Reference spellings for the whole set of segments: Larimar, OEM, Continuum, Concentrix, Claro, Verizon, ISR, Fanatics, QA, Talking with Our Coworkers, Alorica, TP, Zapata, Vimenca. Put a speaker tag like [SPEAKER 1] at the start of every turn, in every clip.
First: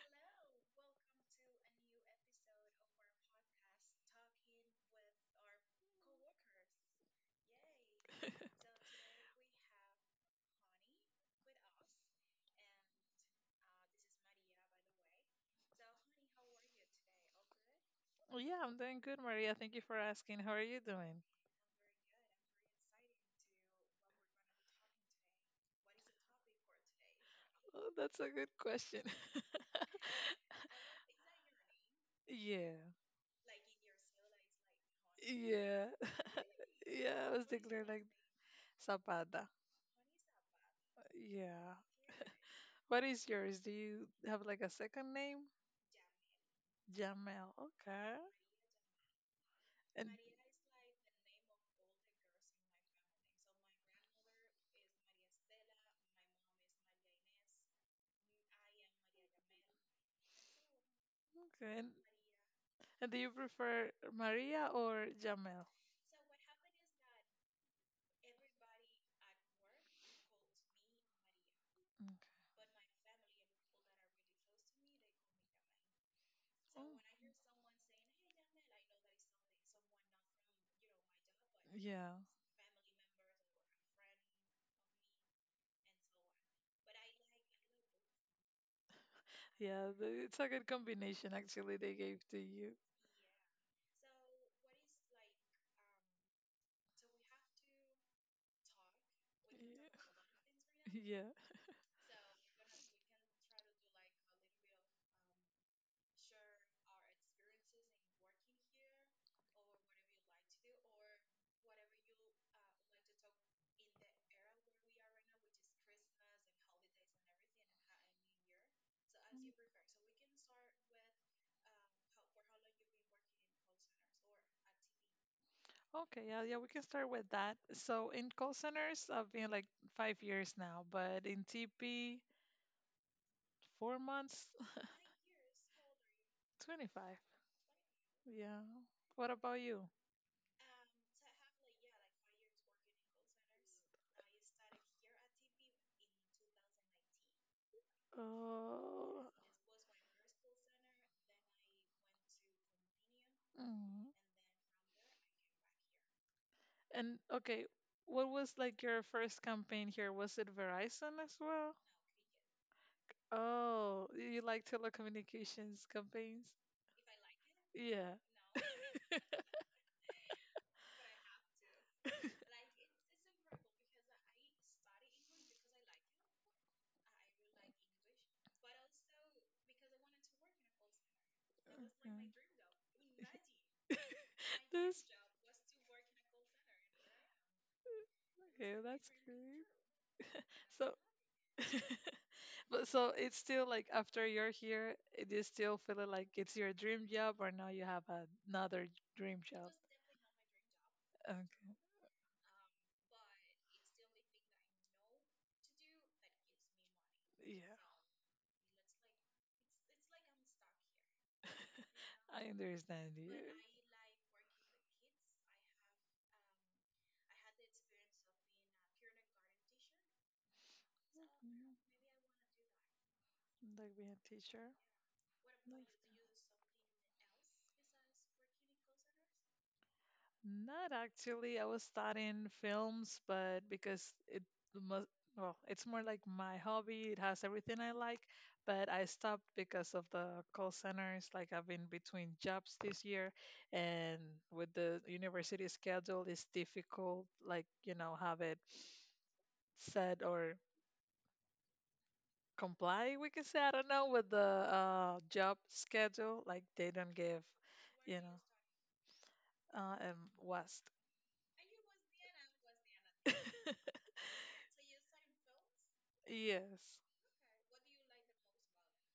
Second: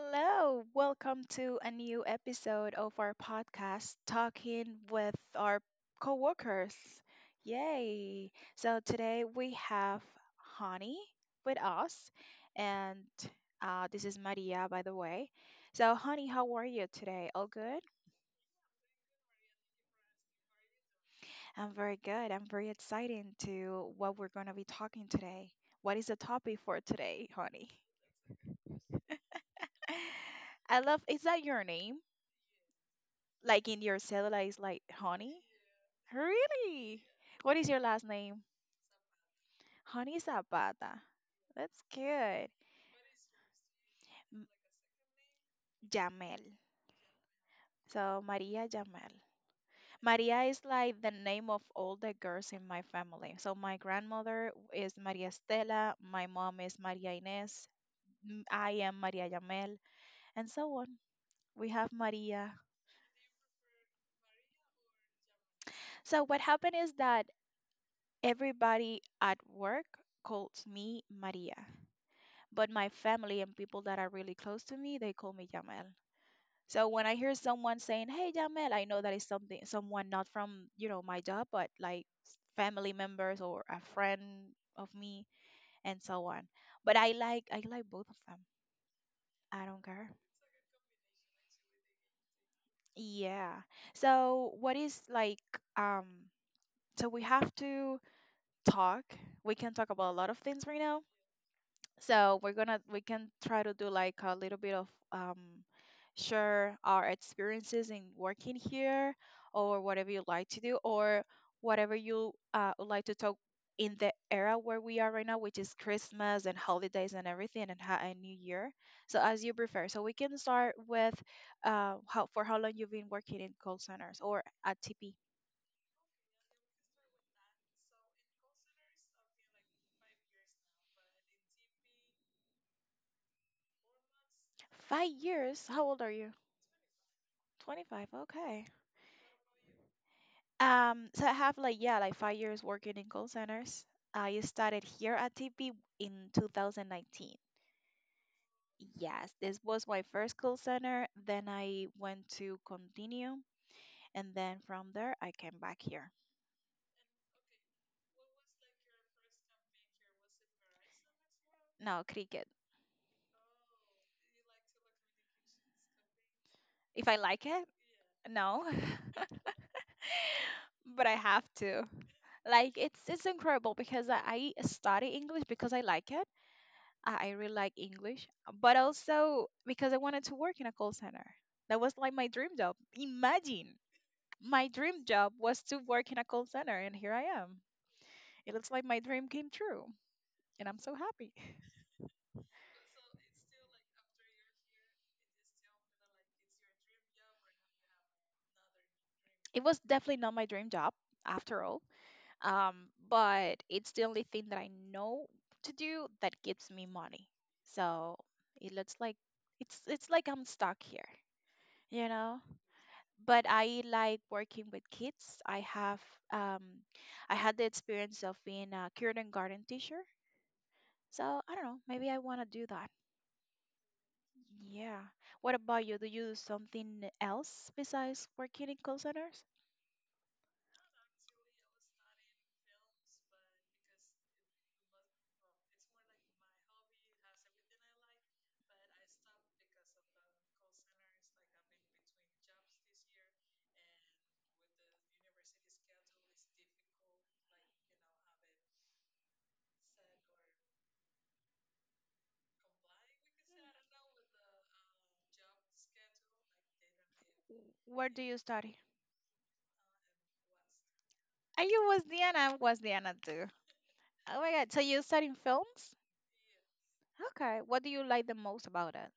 [SPEAKER 1] Hello, welcome to a new episode of our podcast, Talking with Our Coworkers. Yay! So today we have Hani with us, and this is Maria, by the way. So, Honey, how are you today? All good?
[SPEAKER 2] Well, yeah, I'm doing good, Maria. Thank you for asking. How are you doing?
[SPEAKER 1] I'm very good. I'm very excited to what we're going to be talking today. What is the topic for today, Honey?
[SPEAKER 2] Oh, that's a good question.
[SPEAKER 1] I love, is that your name?
[SPEAKER 2] Yeah.
[SPEAKER 1] Like in your cellular is like honey?
[SPEAKER 2] Yeah.
[SPEAKER 1] Really?
[SPEAKER 2] Yeah, I was
[SPEAKER 1] What is your
[SPEAKER 2] declared
[SPEAKER 1] last
[SPEAKER 2] like
[SPEAKER 1] name?
[SPEAKER 2] Zapata.
[SPEAKER 1] Honey Zapata.
[SPEAKER 2] Yeah.
[SPEAKER 1] That's good.
[SPEAKER 2] What is yours? Do you have
[SPEAKER 1] M-
[SPEAKER 2] like a second name?
[SPEAKER 1] Jamel.
[SPEAKER 2] Jamel.
[SPEAKER 1] So
[SPEAKER 2] Okay.
[SPEAKER 1] Maria Jamel.
[SPEAKER 2] And
[SPEAKER 1] Maria is like the name of all the girls in my family. So my grandmother is Maria Estela, my mom is Maria Inés, I am Maria Jamel, and so on. We
[SPEAKER 2] Okay. And
[SPEAKER 1] have Maria.
[SPEAKER 2] and do you prefer Maria or Jamel?
[SPEAKER 1] So what happened is that everybody at work calls me Maria.
[SPEAKER 2] Okay.
[SPEAKER 1] But my family and people that are really close to me, they call me Jamel. So when I hear someone saying, "Hey Jamel," I know that is something someone not from, you know, my job, but like
[SPEAKER 2] Yeah.
[SPEAKER 1] family members or a friend of me and so on. But I like both of them. I don't
[SPEAKER 2] Yeah,
[SPEAKER 1] care.
[SPEAKER 2] it's a good combination actually they gave to you.
[SPEAKER 1] Yeah. So what is like um so we have to talk. We can talk about a lot of things right now
[SPEAKER 2] Yeah. Yeah.
[SPEAKER 1] so we can try to do like a little bit of um share our experiences in working here or whatever you like to do or whatever you would like to talk in the era where we are right now, which is Christmas and holidays and everything, and new year. So as you prefer, so we can start with how for how long you've been working in call centers or at TP.
[SPEAKER 2] Okay, yeah, yeah, we can start with that. So in call centers, I've been like 5 years now, but in TP, 4 months,
[SPEAKER 1] 5 years. How old are you?
[SPEAKER 2] 25.
[SPEAKER 1] 25.
[SPEAKER 2] Yeah.
[SPEAKER 1] Okay.
[SPEAKER 2] What about you?
[SPEAKER 1] So I have like, yeah, like 5 years working in call centers. I started here at TP in 2019.
[SPEAKER 2] Uh,
[SPEAKER 1] Yes, this was my first call center. Then I went to continue,
[SPEAKER 2] Mm.
[SPEAKER 1] and then from there I came back here.
[SPEAKER 2] And okay, what was like your first campaign here? Was it Verizon as well?
[SPEAKER 1] No, cricket.
[SPEAKER 2] Oh, you like telecommunications campaigns?
[SPEAKER 1] If I like it,
[SPEAKER 2] Yeah.
[SPEAKER 1] no, but I have to. Like, it's incredible because I study English because I like it. I really like English, but also because I wanted to work in a call center. That was like
[SPEAKER 2] Okay.
[SPEAKER 1] my dream job. Imagine, my dream
[SPEAKER 2] This-
[SPEAKER 1] job was to work in a call center, and here I am. It looks
[SPEAKER 2] Okay,
[SPEAKER 1] like my
[SPEAKER 2] that's
[SPEAKER 1] dream came
[SPEAKER 2] great.
[SPEAKER 1] true, and I'm
[SPEAKER 2] So,
[SPEAKER 1] so happy.
[SPEAKER 2] but so it's still like after you're here, it is still feeling like it's your dream job, or now you have another dream
[SPEAKER 1] It
[SPEAKER 2] job.
[SPEAKER 1] was definitely not my dream job after
[SPEAKER 2] Okay.
[SPEAKER 1] all, but it's the only thing that I know to do that gives me money.
[SPEAKER 2] Yeah,
[SPEAKER 1] So it looks like it's like I'm stuck here, you know.
[SPEAKER 2] I understand you.
[SPEAKER 1] But I like working with kids. I have um, I had the experience of being a kindergarten teacher, so I don't
[SPEAKER 2] Mm,
[SPEAKER 1] know. Maybe I want to do that.
[SPEAKER 2] like being a teacher.
[SPEAKER 1] Yeah. What about you? Do you do something else besides working in call centers?
[SPEAKER 2] Not actually. I was studying films, but because it must, well, it's more like my hobby. It has everything I like, but I stopped because of the call centers. Like I've been between jobs this year, and with the university schedule, it's difficult, like, you know, have it set or comply we can say I don't know with the job schedule like they don't give
[SPEAKER 1] Where
[SPEAKER 2] you
[SPEAKER 1] do you
[SPEAKER 2] know
[SPEAKER 1] study?
[SPEAKER 2] in west.
[SPEAKER 1] Are you was Diana. I was Diana too. Oh my God. So you studying films?
[SPEAKER 2] Yes,
[SPEAKER 1] Okay. What do you like the most about it?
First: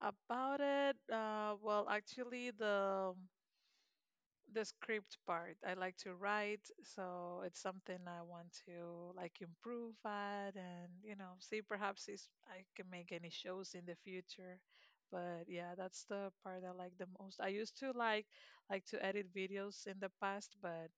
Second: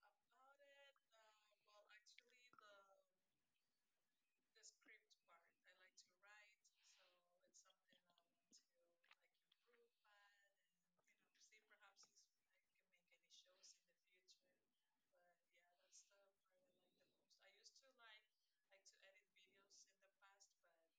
[SPEAKER 2] about it, well, actually the script part. I like to write, so it's something I want to like improve at, and see perhaps if I can make any shows in the future. But yeah, that's the part I like the most. I used to like to edit videos in the past, but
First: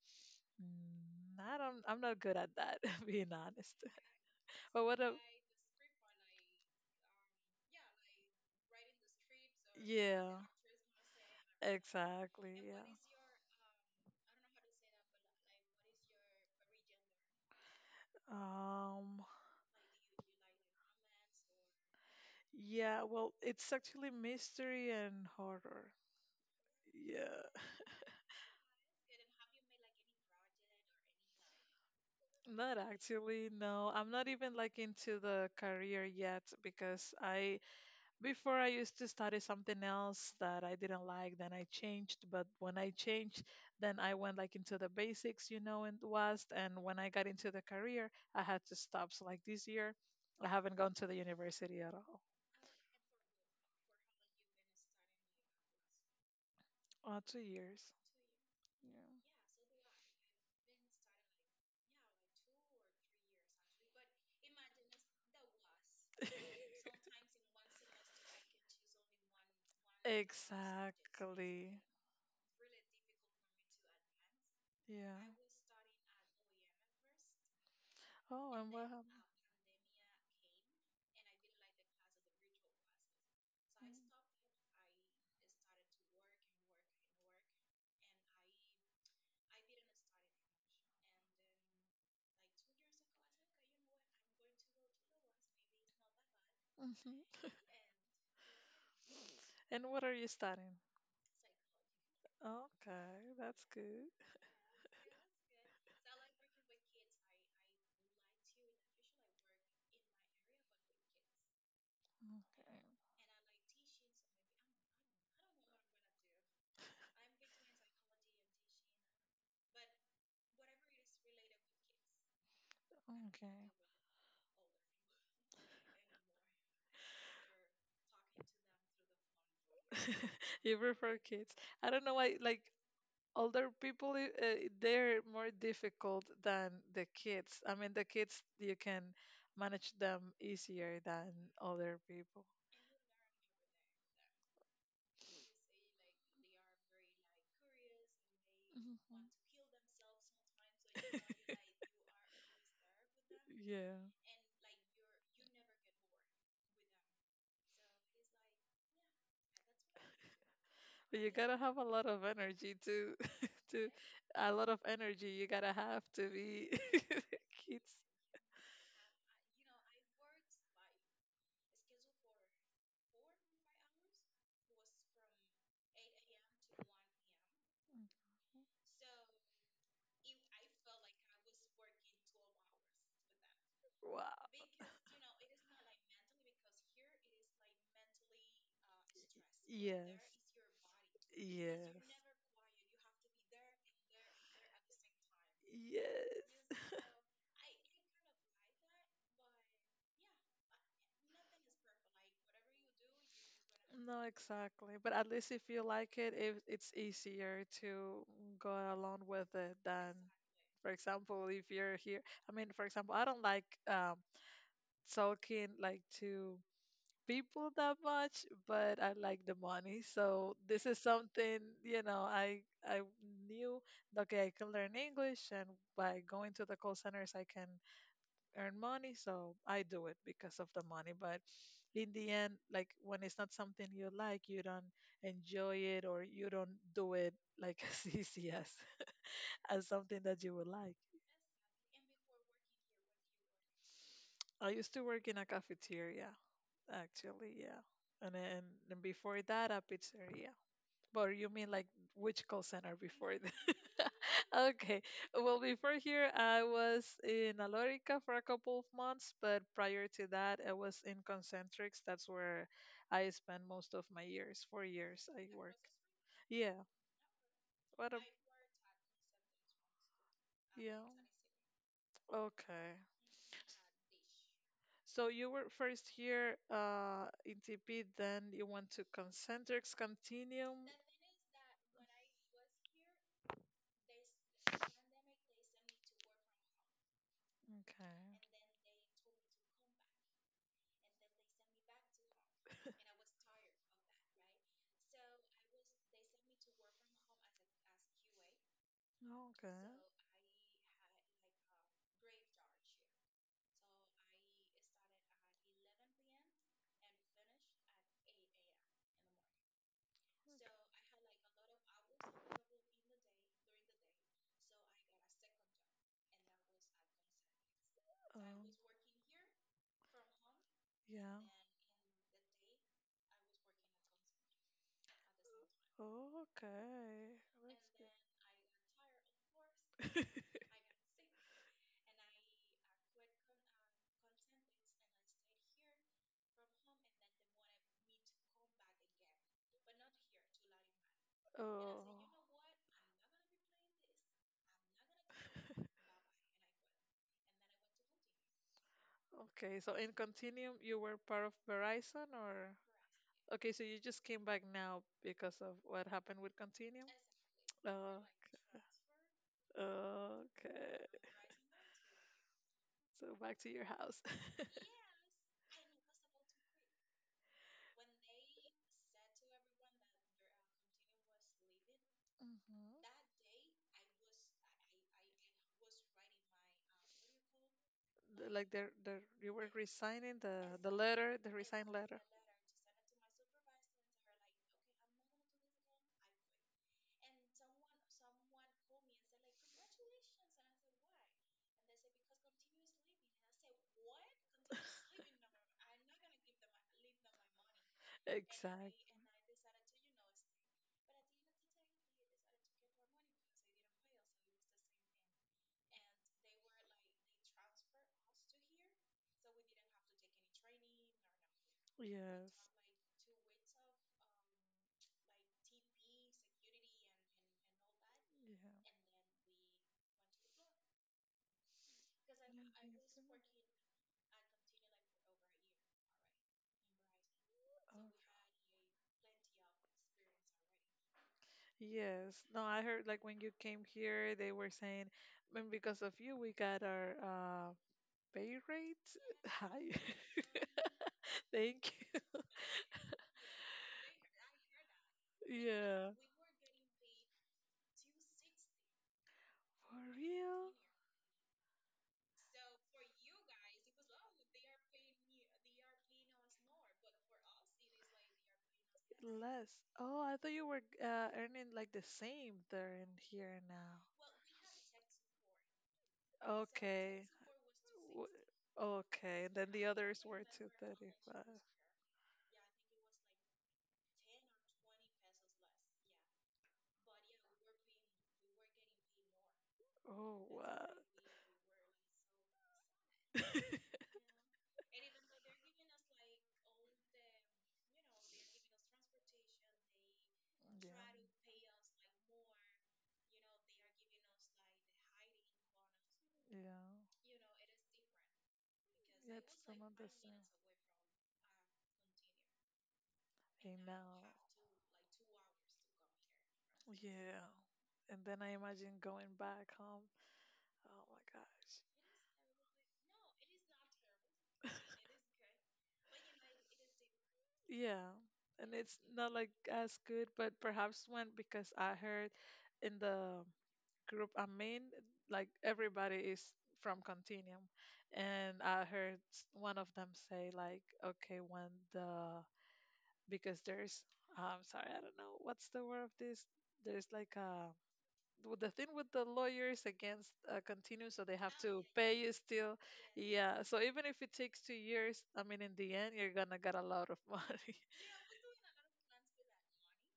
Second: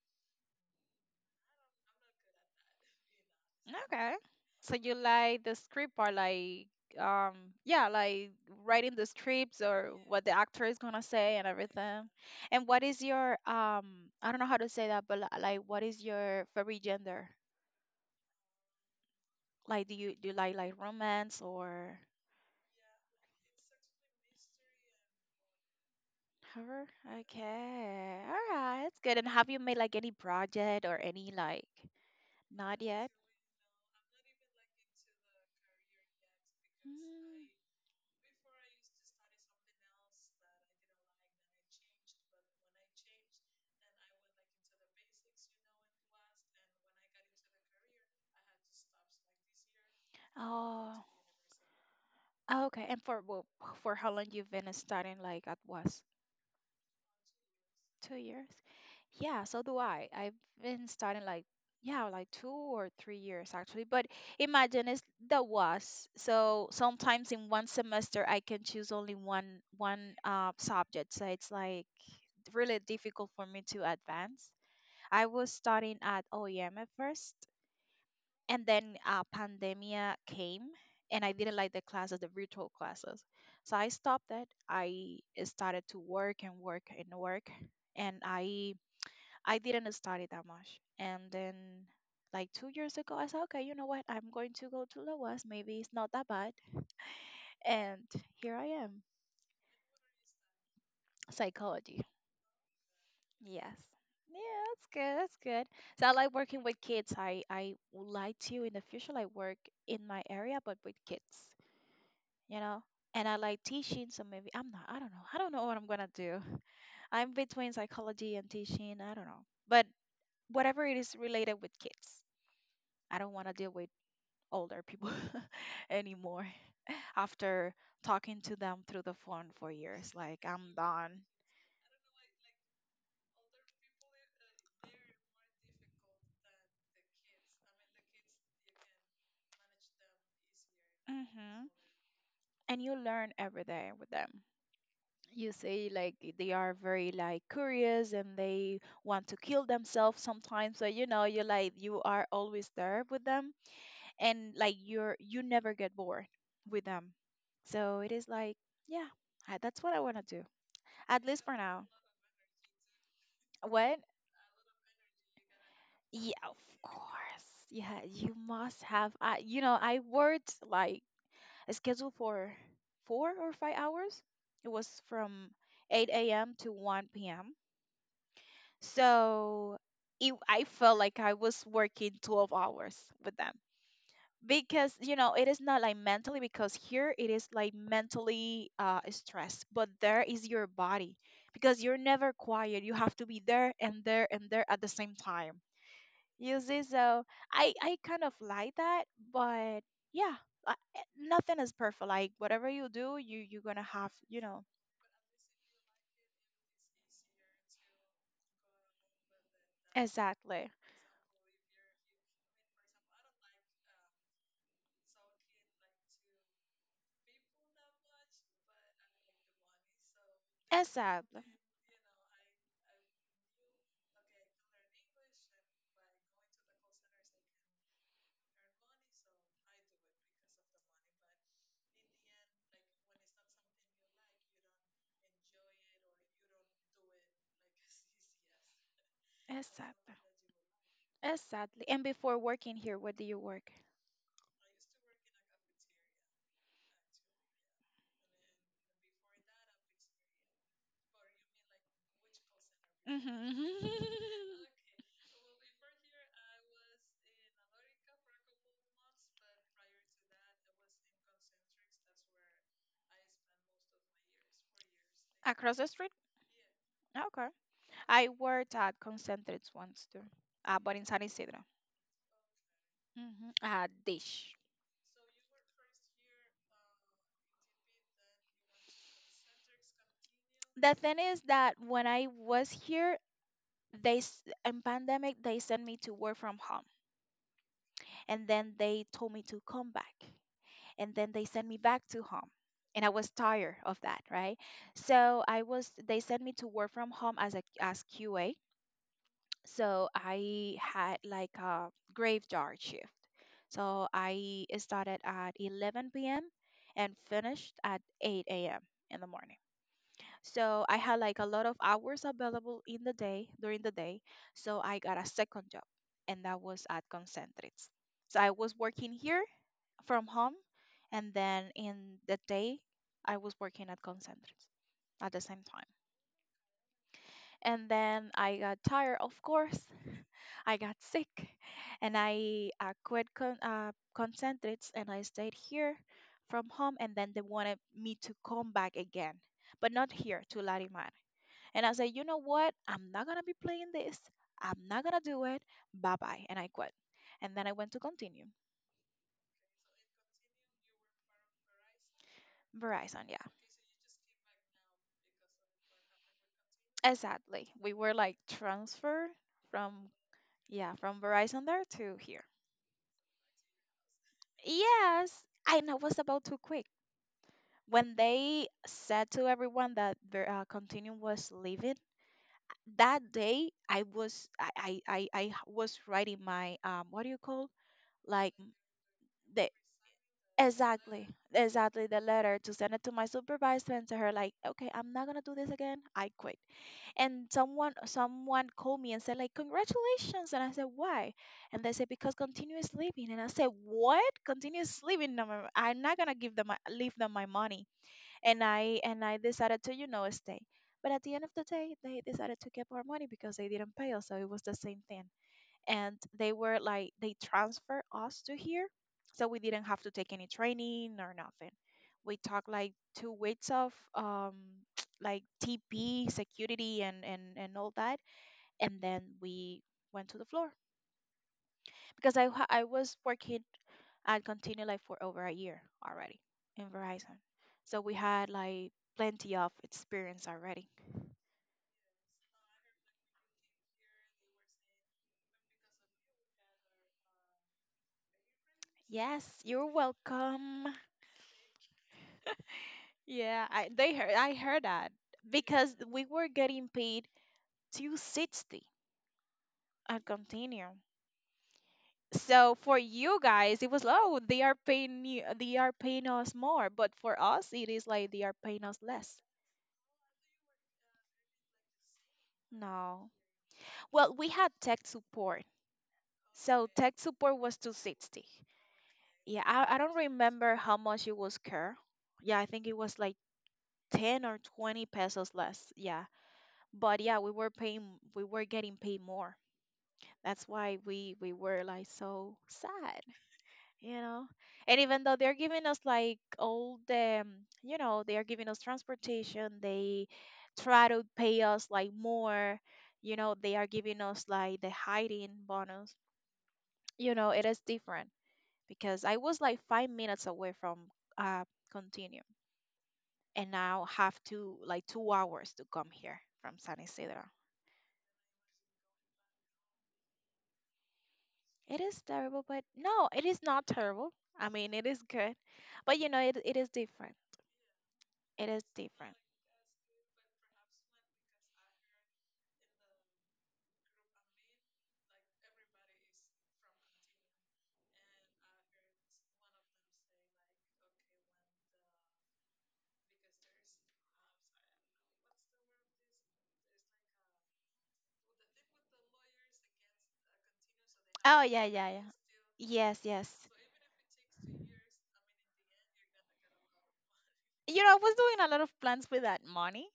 [SPEAKER 2] I'm not good at that, being honest.
[SPEAKER 1] Okay. So
[SPEAKER 2] But
[SPEAKER 1] you
[SPEAKER 2] what a
[SPEAKER 1] like the script or like yeah, like writing the scripts or what the
[SPEAKER 2] Yeah,
[SPEAKER 1] actor is gonna say and everything.
[SPEAKER 2] exactly.
[SPEAKER 1] And what is your I don't know how to say that, but like what is your favorite gender?
[SPEAKER 2] Um,
[SPEAKER 1] Like do you like romance or
[SPEAKER 2] Yeah, well, it's actually mystery and horror.
[SPEAKER 1] horror?
[SPEAKER 2] Yeah.
[SPEAKER 1] Okay. All right, that's good. And have you made like any project or any like
[SPEAKER 2] Not
[SPEAKER 1] not yet?
[SPEAKER 2] actually, no. I'm not even like into the career yet because
[SPEAKER 1] Mm.
[SPEAKER 2] I before I used to study something else that I didn't like, then I changed, but when I changed, then I went like into the basics, in the West, and when I got into the career, I had to stop. So like this year, I haven't gone
[SPEAKER 1] Oh,
[SPEAKER 2] to the university at all.
[SPEAKER 1] oh, okay. And for, well, for how long you've been studying? Like at was
[SPEAKER 2] Oh, 2 years.
[SPEAKER 1] 2 years? Yeah, so do I. I've been studying like, yeah, like 2 or 3 years actually. But imagine it's the was.
[SPEAKER 2] Yeah.
[SPEAKER 1] So sometimes in one semester I can choose only one one subject. So it's
[SPEAKER 2] Exactly.
[SPEAKER 1] like really difficult for me to advance. I
[SPEAKER 2] Yeah.
[SPEAKER 1] was studying at OEM at first,
[SPEAKER 2] Oh,
[SPEAKER 1] and
[SPEAKER 2] and what
[SPEAKER 1] then
[SPEAKER 2] happened?
[SPEAKER 1] pandemia came, and I didn't like the classes, the virtual classes, so I stopped that. I started to work and work and work, and I didn't study that much. And then like 2 years ago I said, okay, you know what, I'm going to go to loas, maybe it's not that bad.
[SPEAKER 2] Mm-hmm.
[SPEAKER 1] And here I am.
[SPEAKER 2] And what are you studying?
[SPEAKER 1] Psychology.
[SPEAKER 2] Okay, that's
[SPEAKER 1] Yes.
[SPEAKER 2] good.
[SPEAKER 1] Yeah. That's good. So I like working with kids. I would like to in the future like work in my area but with kids,
[SPEAKER 2] Mm.
[SPEAKER 1] you know. And I like teaching, so maybe I'm not, I don't know, I don't know what I'm gonna do. I'm between psychology and teaching, I don't know, but whatever it is related with kids. I don't want to
[SPEAKER 2] Okay.
[SPEAKER 1] deal with older people anymore after talking to them through the phone for years, like I'm
[SPEAKER 2] You
[SPEAKER 1] done.
[SPEAKER 2] prefer kids. I don't know why, like, older people, they're more difficult than the kids. I mean, the kids, you can manage them easier than
[SPEAKER 1] Hmm.
[SPEAKER 2] older people.
[SPEAKER 1] And you learn every day with them. You say, like they are very like curious and they
[SPEAKER 2] Mhm.
[SPEAKER 1] want to kill themselves sometimes, so you know, you like, you are always there with them.
[SPEAKER 2] Yeah.
[SPEAKER 1] And like you never get bored with them. So it is like, yeah, I- that's what I want to do,
[SPEAKER 2] But
[SPEAKER 1] at
[SPEAKER 2] you
[SPEAKER 1] least
[SPEAKER 2] gotta
[SPEAKER 1] for
[SPEAKER 2] have a
[SPEAKER 1] now.
[SPEAKER 2] lot of energy to to
[SPEAKER 1] What?
[SPEAKER 2] a lot of energy you gotta have to
[SPEAKER 1] Yeah, of
[SPEAKER 2] be
[SPEAKER 1] course.
[SPEAKER 2] kids.
[SPEAKER 1] Yeah, you must have. I, you know, I worked like a schedule for 4 or 5 hours. It was from 8 a.m. to 1 p.m. So it, I felt like I was working 12 hours with them,
[SPEAKER 2] Wow.
[SPEAKER 1] because you know it is not like mentally, because here it is like mentally stressed, but
[SPEAKER 2] Yeah.
[SPEAKER 1] there is your body, because you're
[SPEAKER 2] Yeah.
[SPEAKER 1] never quiet. You have to be there and there and there at the same time. You
[SPEAKER 2] Yes.
[SPEAKER 1] see? So I kind of like that. But, yeah, nothing is perfect. Like whatever you do, you're gonna have,
[SPEAKER 2] No,
[SPEAKER 1] you know.
[SPEAKER 2] exactly. But at least if you like it, if it's easier to go along with it than,
[SPEAKER 1] Exactly.
[SPEAKER 2] for example, if you're here. I mean, for example, I don't like um talking like to people that much, but I like the money. So this is
[SPEAKER 1] Exactly.
[SPEAKER 2] something, I knew that, okay, I can learn English, and by going to the call centers I can earn money, so I do it because of the money. But in the end, like when it's not something you like, you don't enjoy it or you don't do it like as easy as
[SPEAKER 1] Exactly.
[SPEAKER 2] something that you would like.
[SPEAKER 1] Exactly. And before working here, where do you work?
[SPEAKER 2] I used to work in a cafeteria, actually, yeah. And then and before that, a pizzeria. But you mean like which call center before that?
[SPEAKER 1] Hmm.
[SPEAKER 2] Okay. Well, before here, I was in Alorica for a couple of months, but prior to that, I was in Concentrix. That's where I spent most of my years, 4 years I
[SPEAKER 1] Across
[SPEAKER 2] worked.
[SPEAKER 1] the street?
[SPEAKER 2] Yeah.
[SPEAKER 1] Okay.
[SPEAKER 2] What a,
[SPEAKER 1] I worked at Concentrates once too, but
[SPEAKER 2] yeah.
[SPEAKER 1] in San Isidro.
[SPEAKER 2] Okay.
[SPEAKER 1] Mm-hmm. Dish.
[SPEAKER 2] So you were first here in TP, then you went to Concentrix Continuum.
[SPEAKER 1] The thing is that when I was here, they in pandemic they sent me to work from home, and
[SPEAKER 2] Okay.
[SPEAKER 1] then they told me to come back, and then they sent me back to home, and I was tired of that, right? So I was, they sent me to work from home as a as QA.
[SPEAKER 2] Okay.
[SPEAKER 1] So I had like a graveyard shift. So I started at 11 p.m. and finished at 8 a.m. in the morning. So I had like a lot of hours available in the day, during the day. So I got a second job, and that was at Concentrix.
[SPEAKER 2] Oh,
[SPEAKER 1] So I was working here from home, and
[SPEAKER 2] yeah.
[SPEAKER 1] then in the day, I was working at Concentrix at the same time. And then I got tired, of course.
[SPEAKER 2] Okay.
[SPEAKER 1] I got sick, and I quit Concentrix, and I stayed here from home. And then they wanted me to come back again, but not here to Larimar. And I said, you
[SPEAKER 2] Oh,
[SPEAKER 1] know what? I'm not going to be playing this. I'm not going to do it. Bye bye. And I quit. And then I went to continue.
[SPEAKER 2] okay. So in Continuum, you were part of Verizon or?
[SPEAKER 1] Verizon, yeah.
[SPEAKER 2] Okay, so you just came back now because of what happened with Continuum?
[SPEAKER 1] Exactly. We were
[SPEAKER 2] Oh,
[SPEAKER 1] like transferred from, yeah,
[SPEAKER 2] okay.
[SPEAKER 1] from Verizon there to here.
[SPEAKER 2] So back to your house.
[SPEAKER 1] Yes. And I was about to quit. When they said to everyone that Continuum was leaving,
[SPEAKER 2] Hmm.
[SPEAKER 1] that day I was, I was writing my what do you call, like,
[SPEAKER 2] Like they're you were
[SPEAKER 1] the
[SPEAKER 2] resigning, the
[SPEAKER 1] exactly,
[SPEAKER 2] letter, the resign
[SPEAKER 1] exactly
[SPEAKER 2] letter.
[SPEAKER 1] the letter to send it to my supervisor and to her like, okay, I'm not gonna do this again. I quit. And someone called me and said like, congratulations. And I said, why? And they said because continuous living. And I said, what? Continuous living? No, no, no, I'm not gonna give them my, leave them my money. And
[SPEAKER 2] Exactly.
[SPEAKER 1] I decided to, you know, stay. But at the end of the day, they decided to keep our money because they didn't pay us. So it was the same thing, and they were like, they transferred us to here, so we didn't have to take any training or nothing.
[SPEAKER 2] Yes.
[SPEAKER 1] We
[SPEAKER 2] Yeah.
[SPEAKER 1] talked like 2 weeks of like TP security and all that, and then we went to the floor, because I was working at continue like for over a year already in Verizon. So
[SPEAKER 2] Oh.
[SPEAKER 1] we had like plenty of experience already.
[SPEAKER 2] Yes. No, I heard like when you came here, they were saying, "Man, because of you, we got our pay rate
[SPEAKER 1] Yes, you're
[SPEAKER 2] high."
[SPEAKER 1] welcome.
[SPEAKER 2] Thank you.
[SPEAKER 1] Yeah, I, they heard, I heard that, because
[SPEAKER 2] Yeah.
[SPEAKER 1] we were getting paid 260
[SPEAKER 2] For
[SPEAKER 1] at
[SPEAKER 2] real?
[SPEAKER 1] Continuum. So for you guys, it was, oh, they are paying you, they are paying us more, but for us it is like they are paying us less.
[SPEAKER 2] Less. Oh, I thought you were earning like the same there and
[SPEAKER 1] No,
[SPEAKER 2] here and now.
[SPEAKER 1] well, we had tech support, so tech
[SPEAKER 2] Okay.
[SPEAKER 1] support was
[SPEAKER 2] W-
[SPEAKER 1] 260.
[SPEAKER 2] Okay. And
[SPEAKER 1] Yeah,
[SPEAKER 2] then the
[SPEAKER 1] I don't
[SPEAKER 2] others were
[SPEAKER 1] remember how much it
[SPEAKER 2] 235.
[SPEAKER 1] was care. Yeah, I think it was like 10 or 20 pesos less. Yeah, but yeah, we were getting paid more.
[SPEAKER 2] Oh,
[SPEAKER 1] That's
[SPEAKER 2] wow.
[SPEAKER 1] why we were like so sad, you know. And even though they're giving us like all the, they are giving us transportation, they try to pay us like more, you know, they are giving us like the hiding bonus.
[SPEAKER 2] Yeah.
[SPEAKER 1] You know, it is different because I was
[SPEAKER 2] Yeah.
[SPEAKER 1] like 5 minutes away from uh Continuum,
[SPEAKER 2] That's
[SPEAKER 1] and now
[SPEAKER 2] enough.
[SPEAKER 1] have to like 2 hours to come here from San
[SPEAKER 2] Yeah.
[SPEAKER 1] Isidro.
[SPEAKER 2] And then I imagine going back home. Oh my gosh.
[SPEAKER 1] It is terrible, but no, it is not terrible. I mean, it is good, but you know, it is different.
[SPEAKER 2] Yeah,
[SPEAKER 1] It
[SPEAKER 2] and
[SPEAKER 1] is
[SPEAKER 2] it's not
[SPEAKER 1] different.
[SPEAKER 2] like as good, but perhaps one because I heard in the group I'm in, like everybody is from Continuum, and I heard one of them say like, okay, when the because there's ah, I'm sorry, I don't know what's the word of this. There's like a with the thing with the lawyers against Continuum, so they have
[SPEAKER 1] Oh
[SPEAKER 2] to
[SPEAKER 1] yeah, yeah,
[SPEAKER 2] pay
[SPEAKER 1] yeah.
[SPEAKER 2] you still.
[SPEAKER 1] Yes,
[SPEAKER 2] Yeah,
[SPEAKER 1] yes.
[SPEAKER 2] so even if it takes 2 years, I mean, in the end, you're gonna get a lot of money.
[SPEAKER 1] You know, I was doing a lot of plans with that money.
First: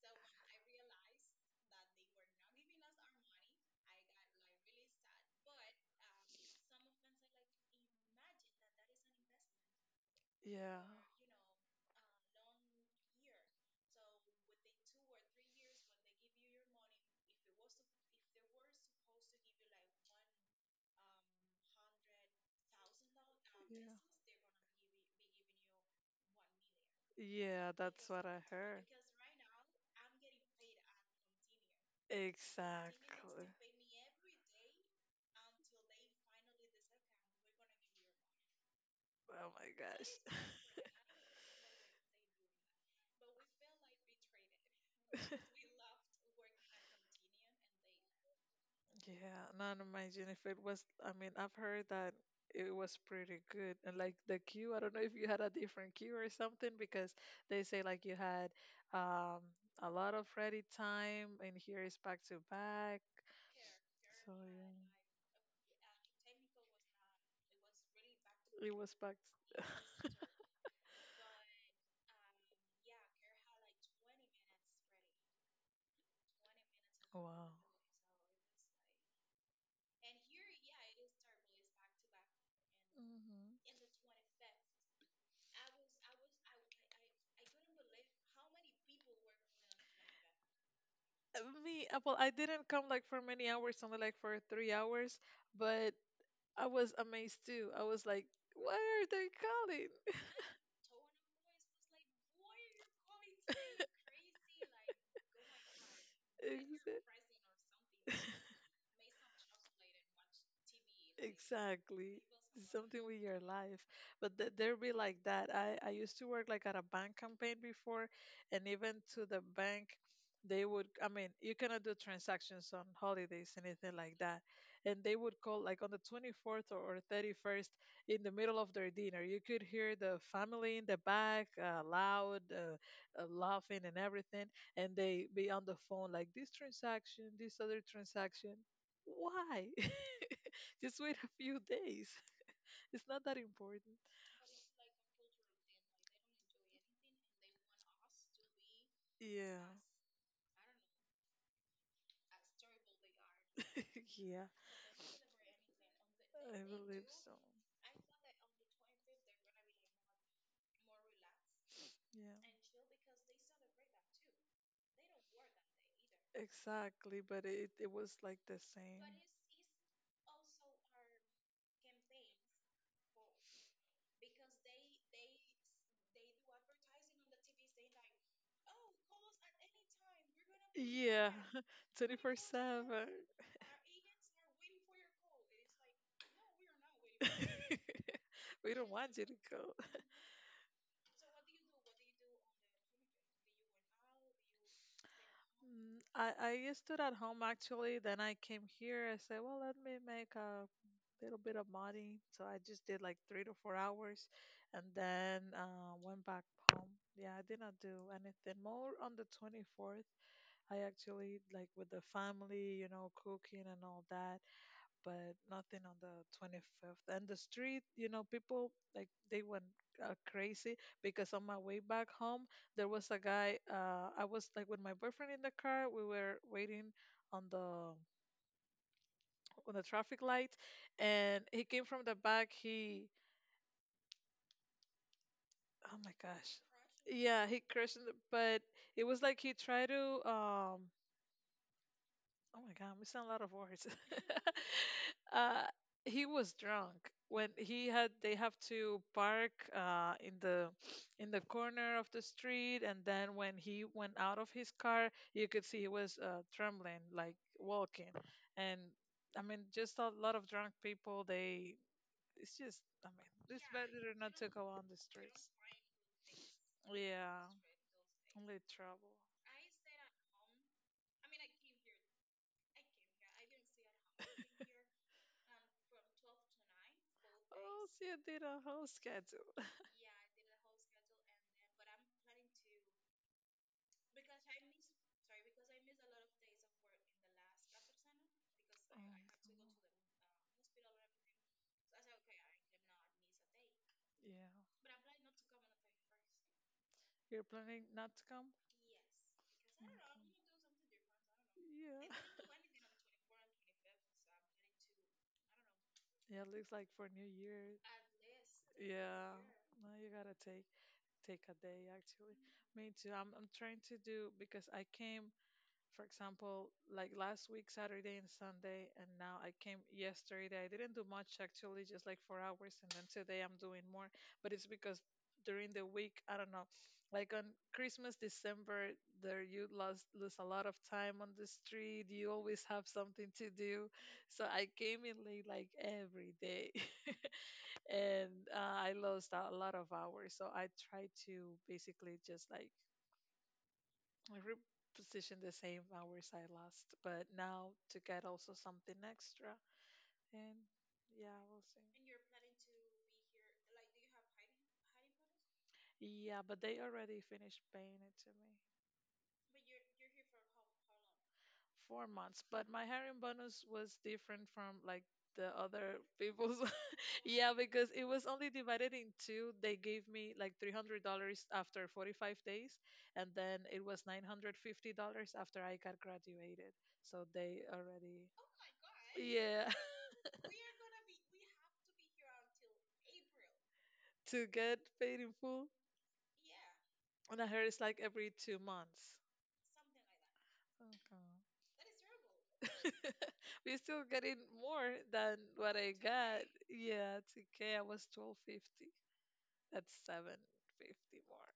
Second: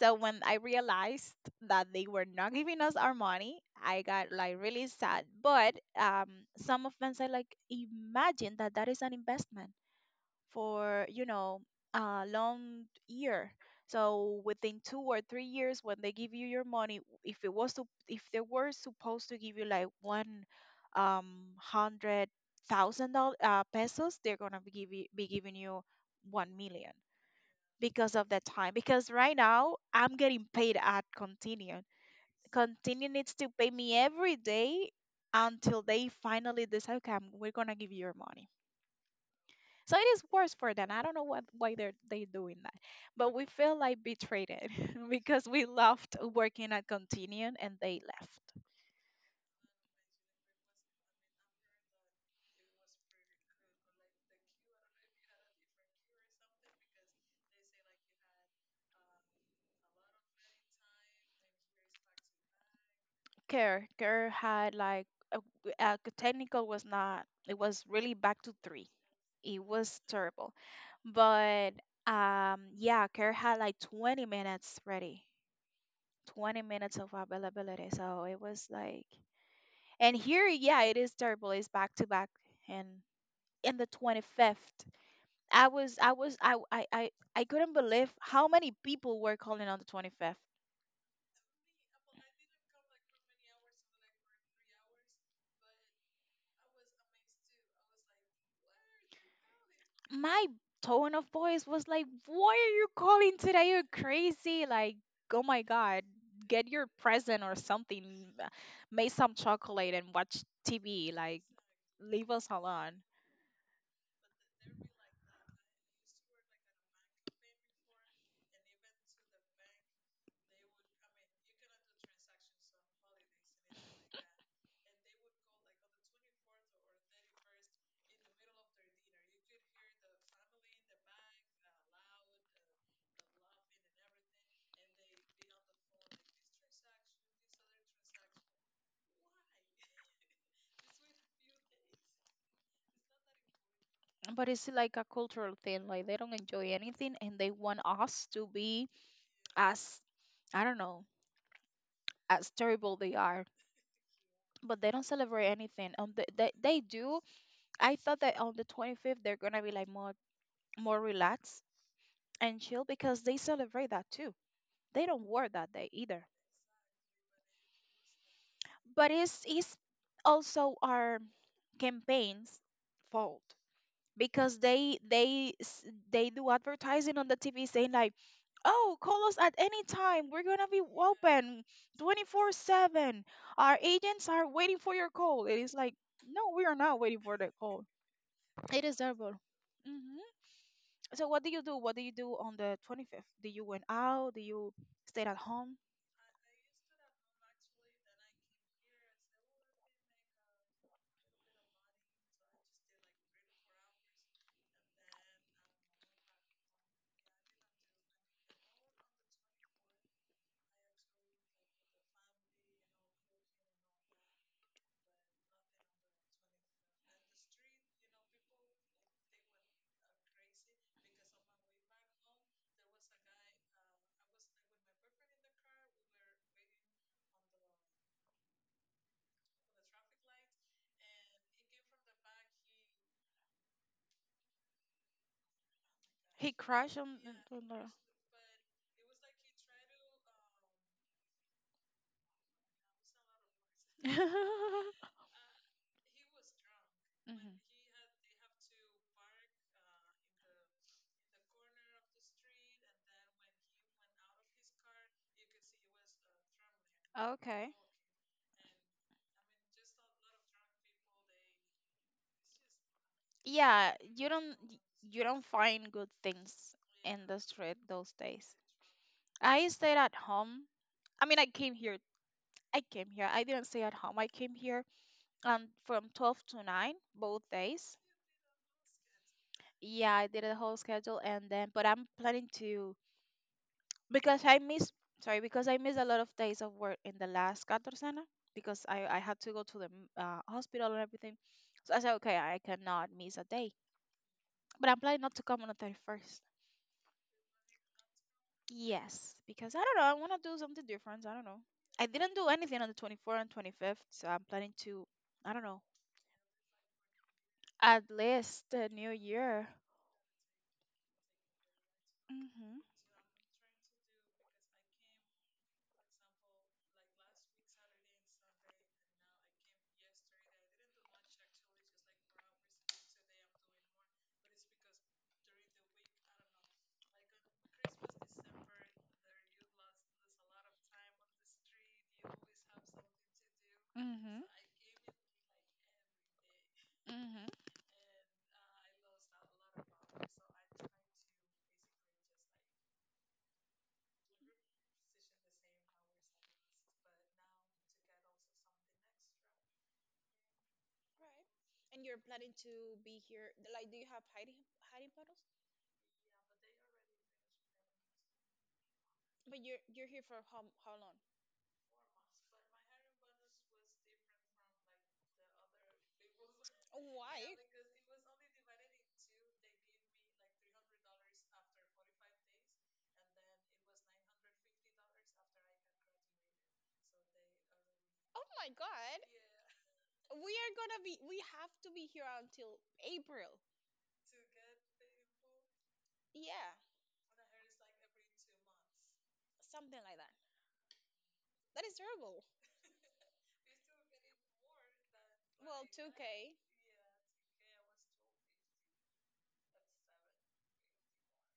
[SPEAKER 1] So when I realized that they were not giving us our money, I got like really sad. But some of them said like, imagine that that is an investment
[SPEAKER 2] Yeah.
[SPEAKER 1] for a long year. So within 2 or 3 years, when they give you your money, if it was to, if they were supposed to give you like one hundred thousand dollars
[SPEAKER 2] Yeah,
[SPEAKER 1] pesos, they're gonna be giving you 1 million
[SPEAKER 2] Yeah. that's
[SPEAKER 1] because
[SPEAKER 2] what
[SPEAKER 1] of
[SPEAKER 2] I
[SPEAKER 1] that time.
[SPEAKER 2] heard.
[SPEAKER 1] Because right now I'm getting paid at Continuum. Continuum needs
[SPEAKER 2] Exactly.
[SPEAKER 1] to pay me every day until they finally decide, okay, we're gonna give you your money.
[SPEAKER 2] Oh my
[SPEAKER 1] So it is worse for
[SPEAKER 2] gosh.
[SPEAKER 1] them. I don't know what why they're they doing that, but we feel like betrayed because we loved working at Continuum and they left.
[SPEAKER 2] Yeah, not imagine if it was. I mean, I've heard that it was pretty good, and like the queue, I don't know if you had a different queue or something because they say like you had um a lot of ready time, and here is back to back.
[SPEAKER 1] Care
[SPEAKER 2] So
[SPEAKER 1] had like a,
[SPEAKER 2] yeah,
[SPEAKER 1] technical was not. It was really back to
[SPEAKER 2] it
[SPEAKER 1] three.
[SPEAKER 2] was packed.
[SPEAKER 1] It was terrible. But yeah, Kerr had like 20 minutes ready, 20 minutes of
[SPEAKER 2] Wow.
[SPEAKER 1] availability. So it was like, and here, yeah, it is terrible. It's back to back, and
[SPEAKER 2] Mm-hmm.
[SPEAKER 1] in the 25th, I was, I was, I couldn't believe how many people were calling on the 25th.
[SPEAKER 2] Me, well, I didn't come like for many hours, only like for 3 hours, but I was amazed too. I was like, why are they calling?
[SPEAKER 1] My tone of voice was like, "Why are you calling today? You're crazy." Like, oh my God,
[SPEAKER 2] And
[SPEAKER 1] get
[SPEAKER 2] he
[SPEAKER 1] your present or something.
[SPEAKER 2] said,
[SPEAKER 1] uh, Make some chocolate and watch TV. Like,
[SPEAKER 2] exactly.
[SPEAKER 1] leave us alone.
[SPEAKER 2] Something with your life. But th there be like that. I used to work like at a bank campaign before, and even to the bank, they would, I mean, you cannot do transactions on holidays, anything like that. And they would call like on the 24th or 31st in the middle of their dinner. You could hear the family in the back loud, laughing and everything. And they be on the phone like this transaction, this other transaction. Why? Just wait a few days. It's not that important.
[SPEAKER 1] But it's like a cultural thing. Like, they don't enjoy anything and they want us to be
[SPEAKER 2] Yeah.
[SPEAKER 1] as, I don't know, as terrible they are.
[SPEAKER 2] Yeah.
[SPEAKER 1] But they don't celebrate anything. Um, they, they,
[SPEAKER 2] I
[SPEAKER 1] they
[SPEAKER 2] believe
[SPEAKER 1] do.
[SPEAKER 2] so.
[SPEAKER 1] I thought that on the 25th, they're going to be like more relaxed
[SPEAKER 2] Yeah.
[SPEAKER 1] and chill because they celebrate that too, they don't work that day either.
[SPEAKER 2] Exactly, but it was like the
[SPEAKER 1] But
[SPEAKER 2] same.
[SPEAKER 1] it's also our campaigns' fault because they do advertising on the TV saying like, "Oh, call us at any time. We're gonna be
[SPEAKER 2] Yeah.
[SPEAKER 1] open
[SPEAKER 2] 24/7.
[SPEAKER 1] 24/7. Our agents are waiting for your call." It is like, no, we are not waiting for the call.
[SPEAKER 2] We don't want you to
[SPEAKER 1] Deservable.
[SPEAKER 2] go.
[SPEAKER 1] hmm So what do you do? What do you do on the 25th? Do you went out? Do you stayed at home?
[SPEAKER 2] I used to at home actually. Then I came here. I said, well, let me make a little bit of modding. So I just did like 3 to 4 hours and then went back home. Yeah, I did not do anything more on the 24th. I actually like with the family, cooking and all that, but nothing on the 25th. And the street, people like they went crazy because on my way back home, there was a guy, I was like with my boyfriend in the car, we were waiting on the on the traffic light, and he came from the back he Oh my
[SPEAKER 1] He
[SPEAKER 2] gosh.
[SPEAKER 1] crashed on,
[SPEAKER 2] Yeah, he
[SPEAKER 1] on the.
[SPEAKER 2] crushed it, but it was like he tried to, oh my god, I'm missing a lot of words. uh he was drunk when he had they have to park in the corner of the street, and then when he went out of his car you could see he was trembling like
[SPEAKER 1] Okay.
[SPEAKER 2] walking, and I mean just a lot of drunk people they it's just, I mean, it's
[SPEAKER 1] Yeah,
[SPEAKER 2] better not to go on the
[SPEAKER 1] you
[SPEAKER 2] street.
[SPEAKER 1] don't find good things in the
[SPEAKER 2] Yeah,
[SPEAKER 1] street those days.
[SPEAKER 2] only trouble.
[SPEAKER 1] I stayed at home. I mean, I came here. I didn't stay at home. I came here from 12 to 9 both
[SPEAKER 2] Oh,
[SPEAKER 1] days.
[SPEAKER 2] see, I did a whole schedule.
[SPEAKER 1] Yeah, I did a whole schedule and then but I'm planning to because I miss sorry, because I missed a lot of days of work in the last catorcena because I had
[SPEAKER 2] Mm,
[SPEAKER 1] to go to the hospital and everything. So I said, okay, I cannot miss a day,
[SPEAKER 2] yeah,
[SPEAKER 1] but I'm planning not to come on the 31st.
[SPEAKER 2] you're planning not to come?
[SPEAKER 1] Yes, because I don't know, I want to do something different. I don't know.
[SPEAKER 2] Yeah.
[SPEAKER 1] I didn't do anything on the 24th and 25th, so I'm planning to. I don't know.
[SPEAKER 2] Yeah, it looks like for New Year.
[SPEAKER 1] At least the new
[SPEAKER 2] Yeah,
[SPEAKER 1] year.
[SPEAKER 2] no, you gotta take a day actually.
[SPEAKER 1] Mhm.
[SPEAKER 2] Me too. I'm trying to do because I came, for example, like last week, Saturday and Sunday, and now I came yesterday. I didn't do much actually, just like 4 hours, and then today I'm doing more. But it's because during the week, I don't know, like on Christmas, December, there you lost lose a lot of time on the street. You always have something to do,
[SPEAKER 1] Mhm.
[SPEAKER 2] so I came in late like every day,
[SPEAKER 1] Mhm.
[SPEAKER 2] and I lost a lot of hours. So I try to basically just like every position the same hours I lost, but now to get also something extra. And yeah, we'll see. Yeah, but they already finished paying it to me. 4 months, but my hiring bonus was different from like the other people's. Yeah, because it was only divided in two. They gave me like $300 after 45 days, and then it was $950 after I got graduated. So they already, yeah, to get paid in full. And I heard it's like every 2 months. Okay. We still getting more than what I got. Yeah, 2K. I was 1250. That's 750 more.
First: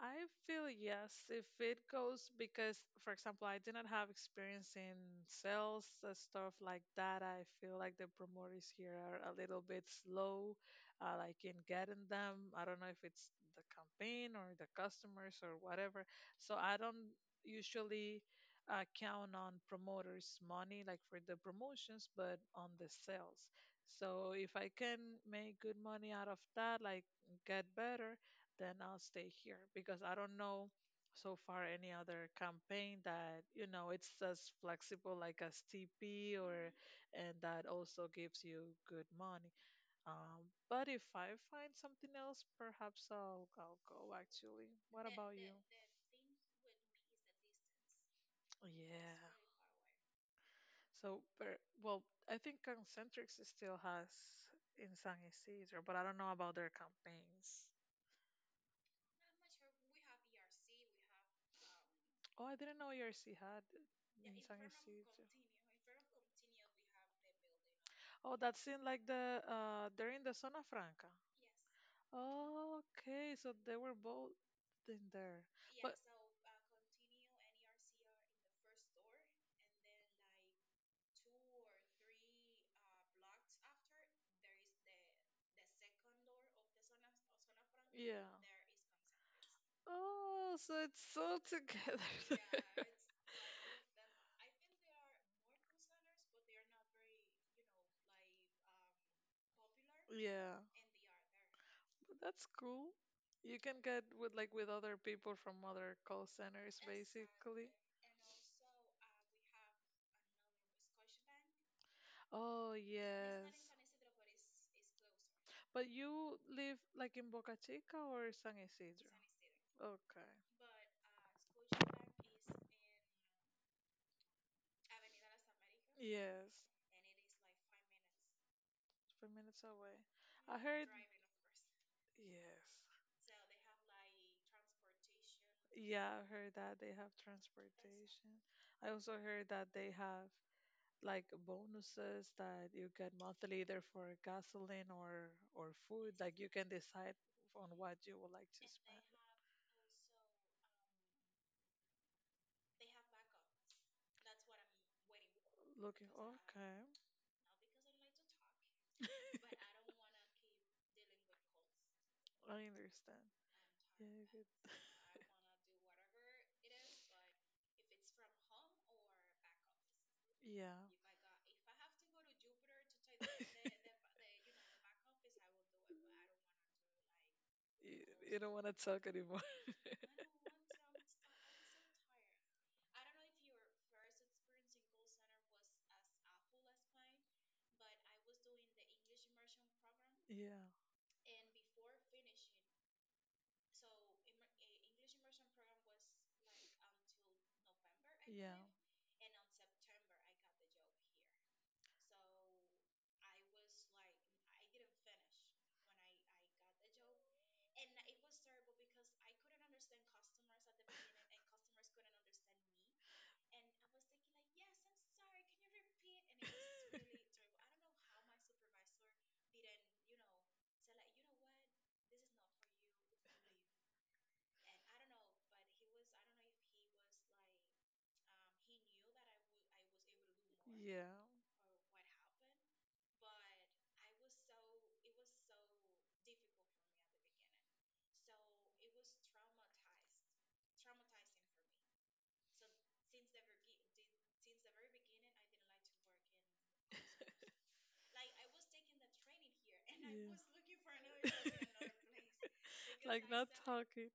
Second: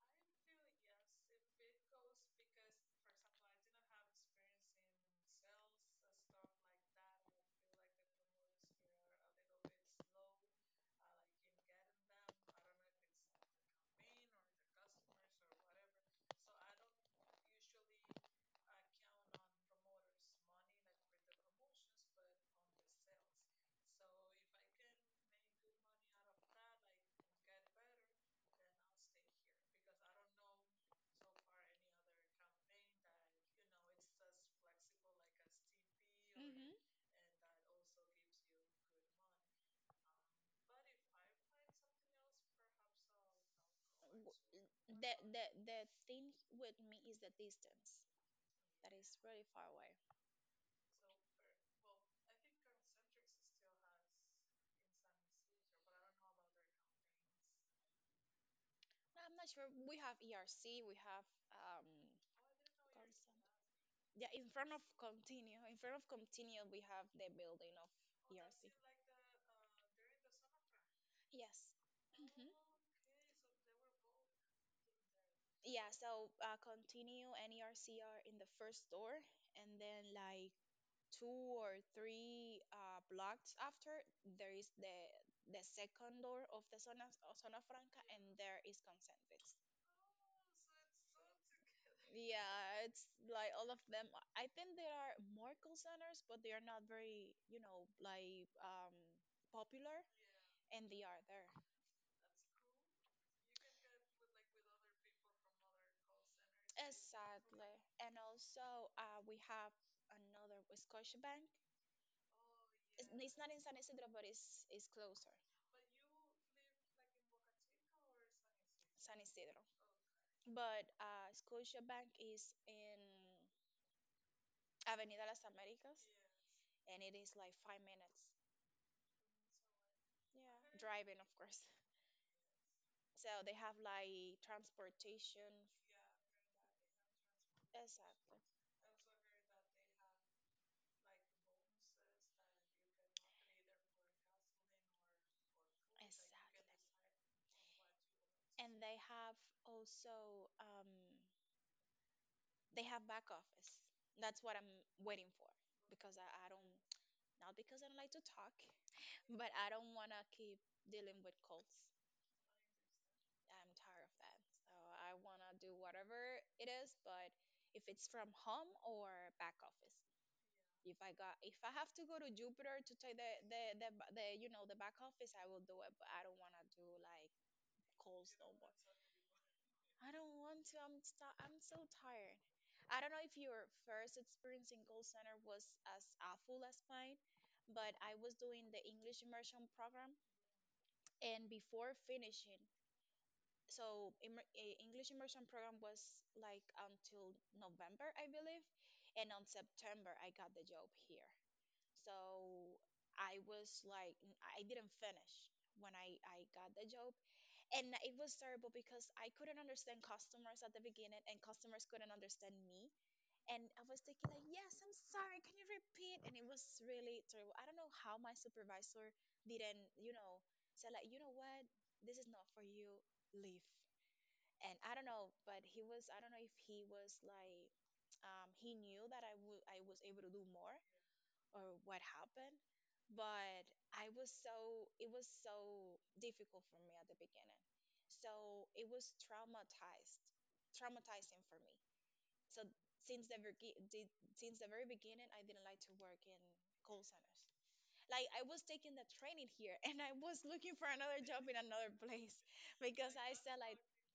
[SPEAKER 2] I feel yes, if it goes because, for example, I did not have experience in sales, stuff like that. I feel like the promoters here are a little bit slow, like in getting them. I don't know if it's the campaign or the customers or whatever. So I don't usually count on promoters' money, like for the promotions, but on the sales. So if I can make good money out of that, like get better, then I'll stay here because I don't know so far any other campaign that you know it's as flexible like as TP or and that also gives you good money. But if I find something else, perhaps I'll go actually. What about you? Yeah. Well, I think Concentrix still has in San Isidro, but I don't know about their campaigns. Oh, I didn't know ERC had Inside seat. Oh, that's in like the they're in the Zona Franca. Okay, so they were both in there, but
[SPEAKER 1] And then like.
[SPEAKER 2] yeah. Oh, so it's so together. Yeah. That's cool. You can get with like with other people from other call centers basically. Oh yes. But you live like in Boca Chica or San Isidro? Okay. Yes. 5 minutes away. I heard yes. Yeah, I heard that they have transportation. I also heard that they have like bonuses that you get monthly either for gasoline or food, like you can decide on what you would like to spend, looking, okay, I understand. Yeah, you could, yeah. you, you don't want to talk anymore. Yeah. Yeah. Yeah. Yeah. Because like not talking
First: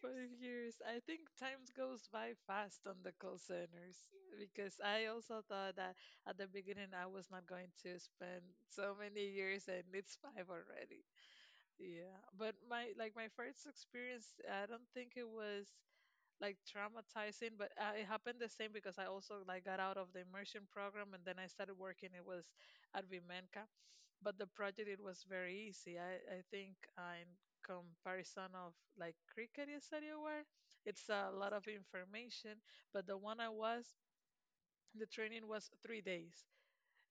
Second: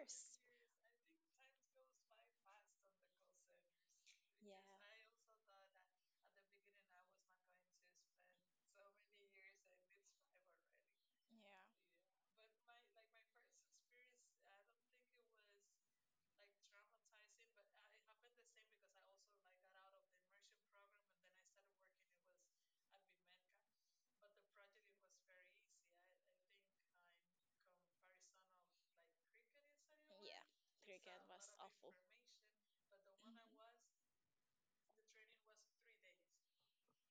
[SPEAKER 2] for years. I think time goes by fast on the call centers because I also thought that at the beginning I was not going to spend so many years, and it's five already. Yeah, but my like my first experience, I don't think it was like traumatizing, but it happened the same because I also like got out of the immersion program and then I started working. It was at Vimenca, but the project it was very easy. I think in comparison of like Cricket you said you were, it's a lot of information. But the one I was, the training was 3 days.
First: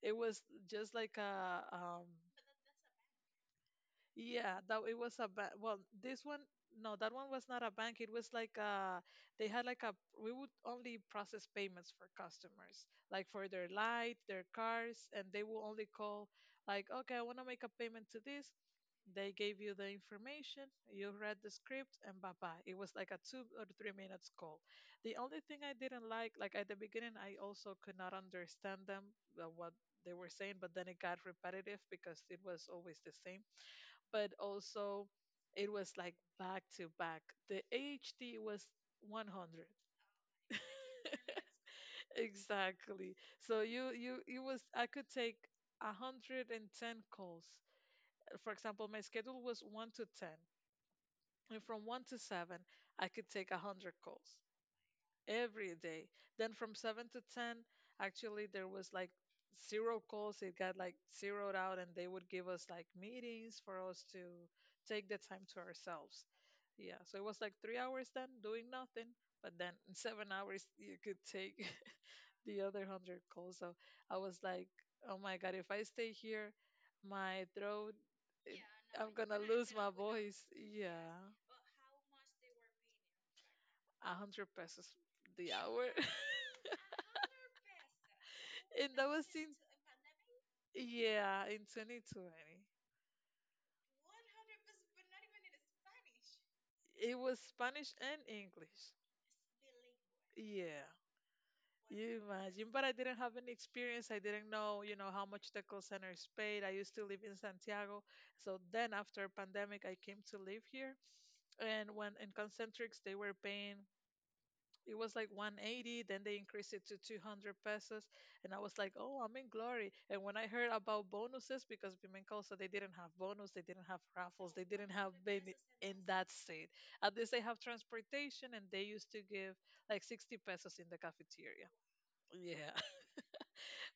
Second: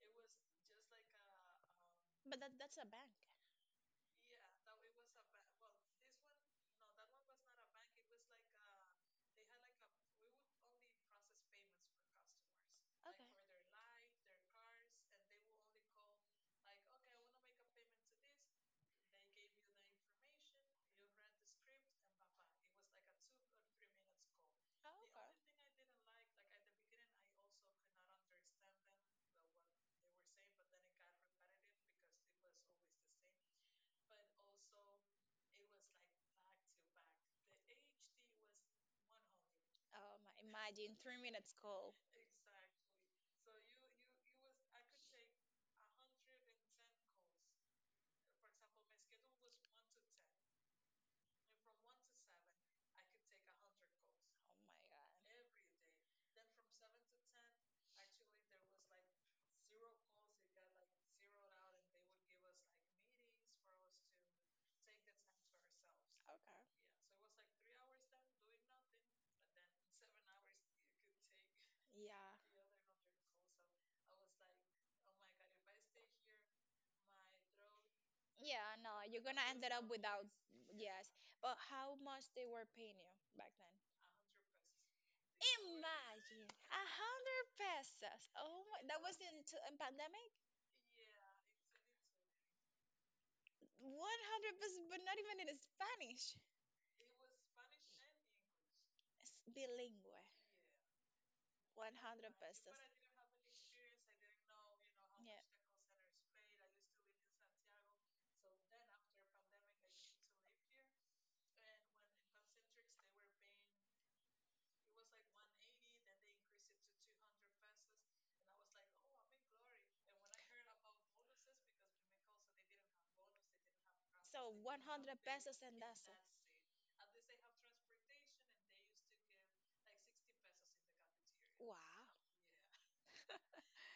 [SPEAKER 2] It was just like a yeah, that it was a well, this one no, that one was not a bank. It was like they had like a we would only process payments for customers, like for their light, their cars, and they will only call like, okay, I want to make a payment to this. They gave you the information, you read the script, and bye bye. It was like a 2 or 3 minutes call. The only thing I didn't like at the beginning, I also could not understand them what they were saying, but then it got repetitive because it was always the same, but also it was like back to back. The H D was 100. Exactly. So you it was I could take 110 calls. For example, my schedule was 1 to 10, and from 1 to 7, I could take 100 calls every day. Then from 7 to 10, actually, there was like zero calls. It got like zeroed out, and they would give us like meetings for us to take the time to ourselves. Yeah, so it was like 3 hours then doing nothing, but then in 7 hours, you could take the other 100 calls. So I was like, oh my God, if I stay here, my throat, it, I'm gonna lose my voice. Yeah, 100 pesos the hour.
[SPEAKER 1] Yes.
[SPEAKER 2] And that was in yeah in 2020. It was Spanish and English. Yeah. You imagine, but I didn't have any experience. I didn't know, you know, how much the call centers paid. I used to live in Santiago. So then after pandemic, I came to live here. And when in Concentrics, they were paying, it was like 180, then they increased it to 200 pesos, and I was like, oh, I'm in glory. And when I heard about bonuses, because Bimencosa, they didn't have bonus, they didn't have raffles, they didn't have many. In that state, at least they have transportation, and they used to give like 60 pesos in the cafeteria. Yeah.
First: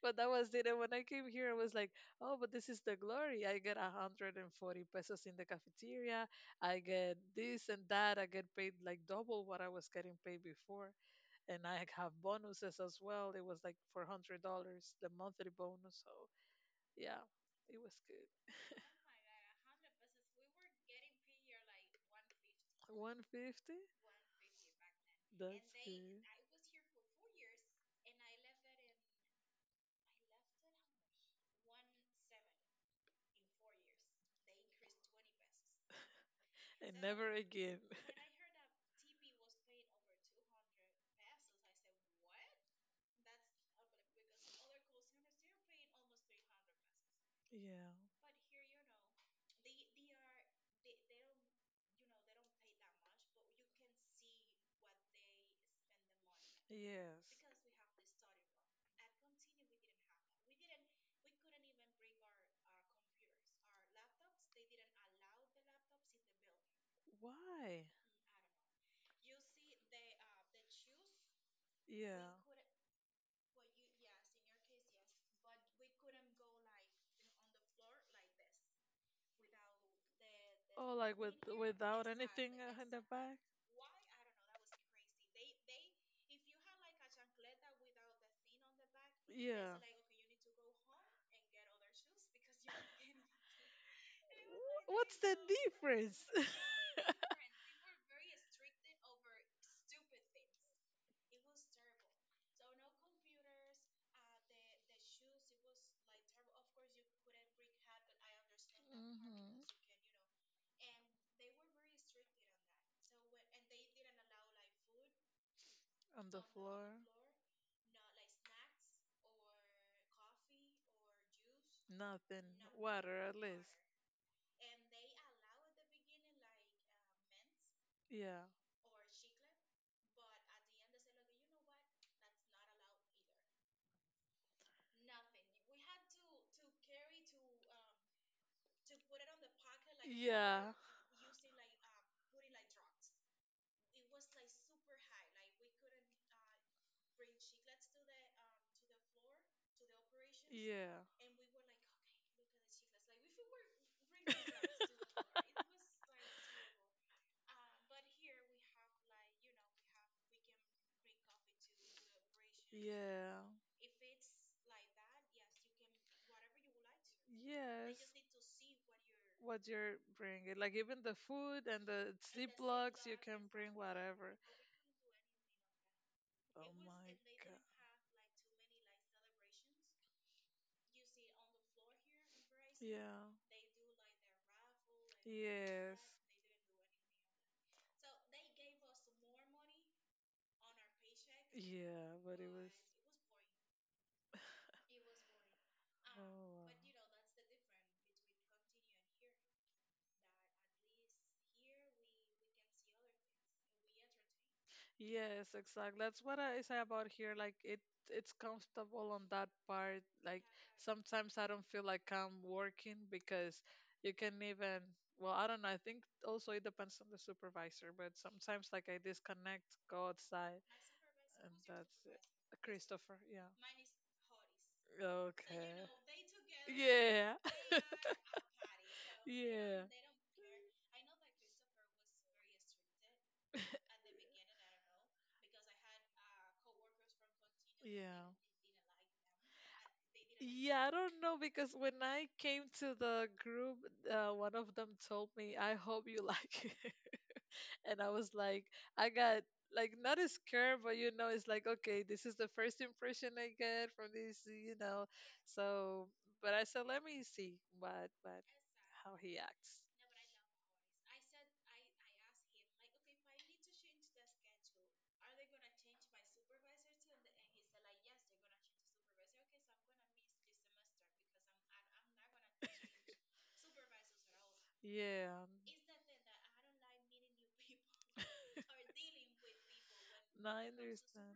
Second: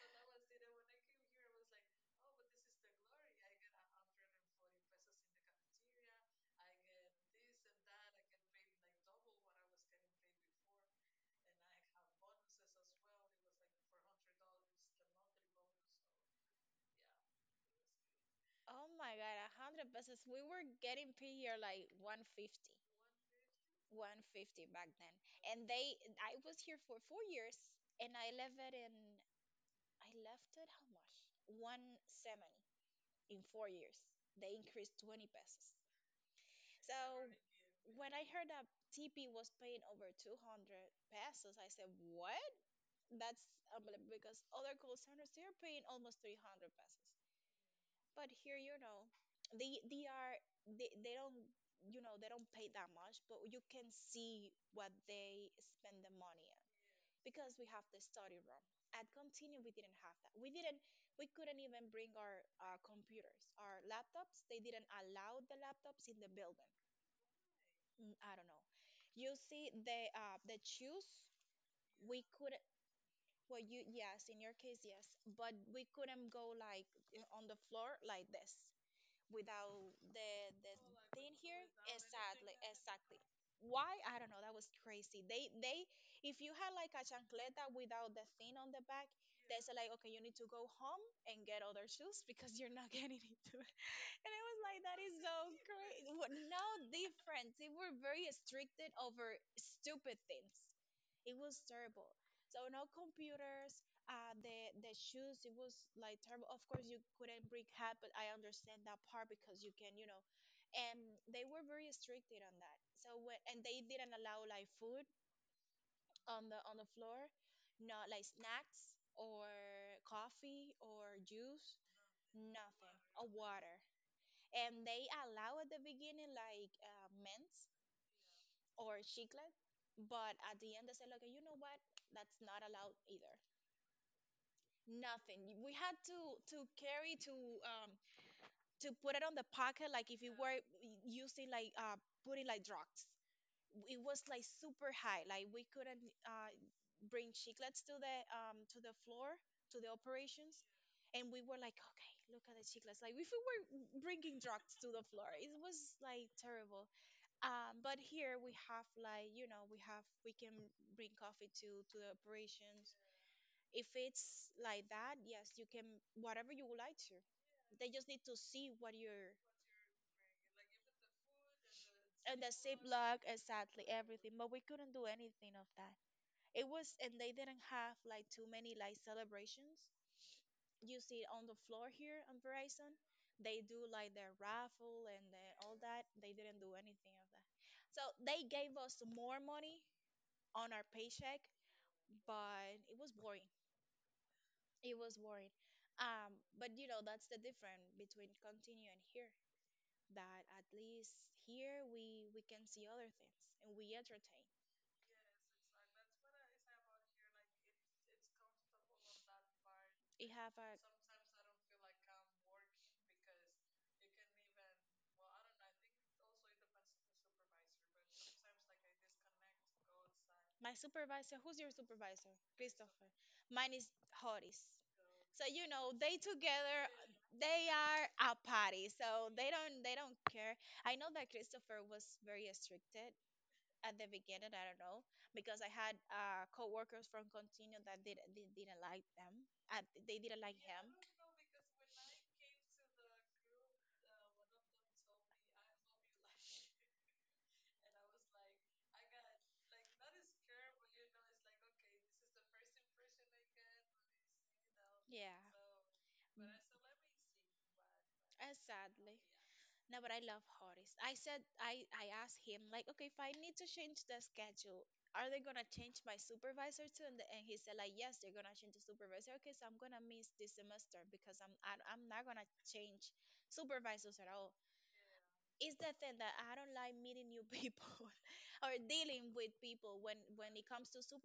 [SPEAKER 2] But that was it, and when I came here I was like, oh, but this is the glory, I get 140 pesos in the cafeteria, I get this and that, I get paid like double what I was getting paid before, and I have bonuses as well. It was like $400 the monthly bonus. So yeah, it was good. 150. That's good. And never again. Yeah. Yes. Why? Yeah. Oh, like with without anything in the back. Yeah. What's the difference? Mhm. On the floor. Nothing. Water at least. Yeah. Yeah. Yeah. Yeah. Yes. What you're bringing, like even the food and the Ziplocs, you can bring whatever. Oh my god. Yeah. Yes. Yeah, but it was. Oh wow. Yes, exactly. That's what I say about here. Like it, it's comfortable on that part. Like sometimes I don't feel like I'm working because you can even. Well, I don't know. I think also it depends on the supervisor, but sometimes like I disconnect, go outside, and that's it. Christopher, yeah. Okay. Yeah. Yeah. Yeah. Yeah, I don't know because when I came to the group, one of them told me, "I hope you like it," and I was like, I got like not as scared, but you know, it's like okay, this is the first impression I get from this, you know. So, but I said, let me see what how he acts. Yeah. No, I understand.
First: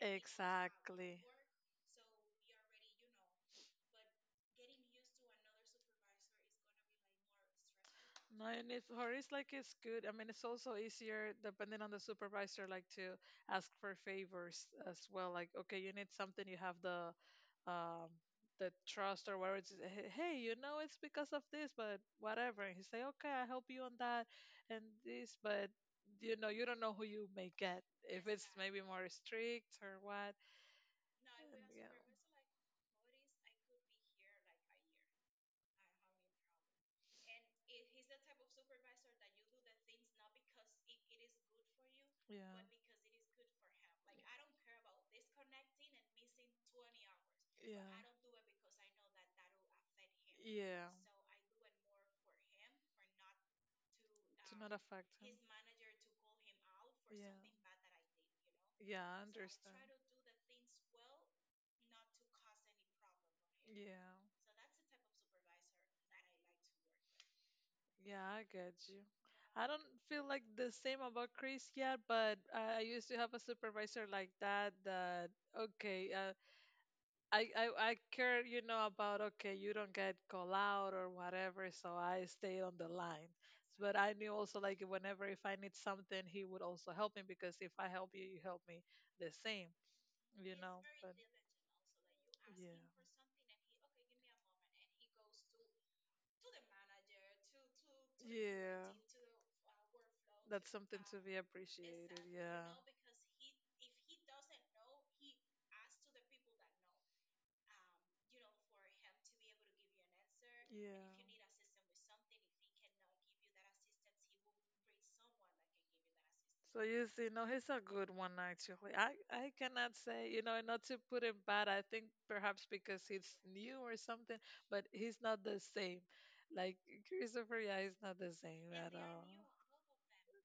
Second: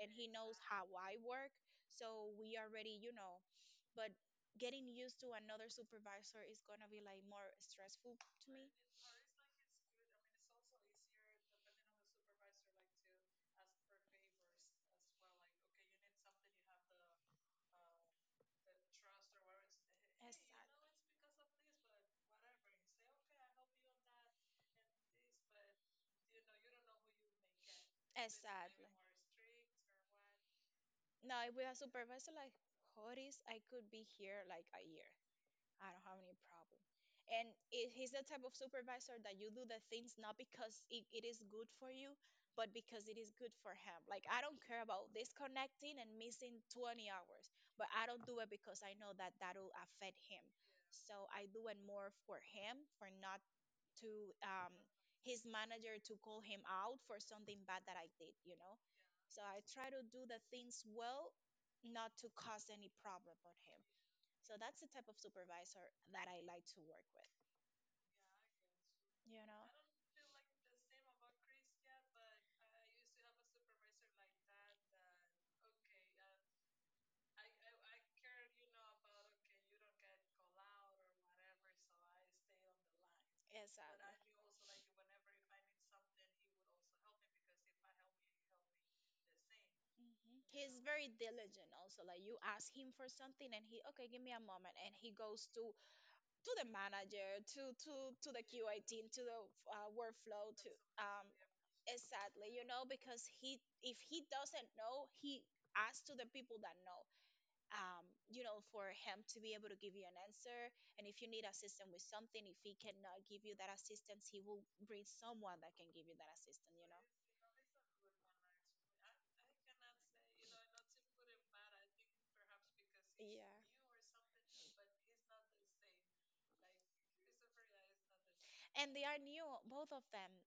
[SPEAKER 2] Exactly. No, and if her is like it's good, I mean, it's also easier depending on the supervisor, like to ask for favors as well. Like, okay, you need something, you have um the trust or whatever. It's, "Hey, hey, you know, it's because of this, but whatever." And he say, okay, I help you on that and this, but you know, you don't know who you may get if it's maybe more strict or what. And, yeah. But yeah. Yeah. Not affect. Yeah, I yeah. Yeah, I get you. I don't feel like the same about Chris yet, but I used to have a supervisor like that that okay, I care, you know, about okay, you don't get call out or whatever, so I stayed on the line. But I knew also like whenever if I need something, he would also help me because if I help you, you help me the same, you know. But yeah. Yeah. Be appreciated. Yeah. So you see, no, he's a good one actually. I cannot say, you know, not to put him bad. I think perhaps because he's new or something, but he's not the same. Like Christopher, yeah, he's not the same at all. Uh,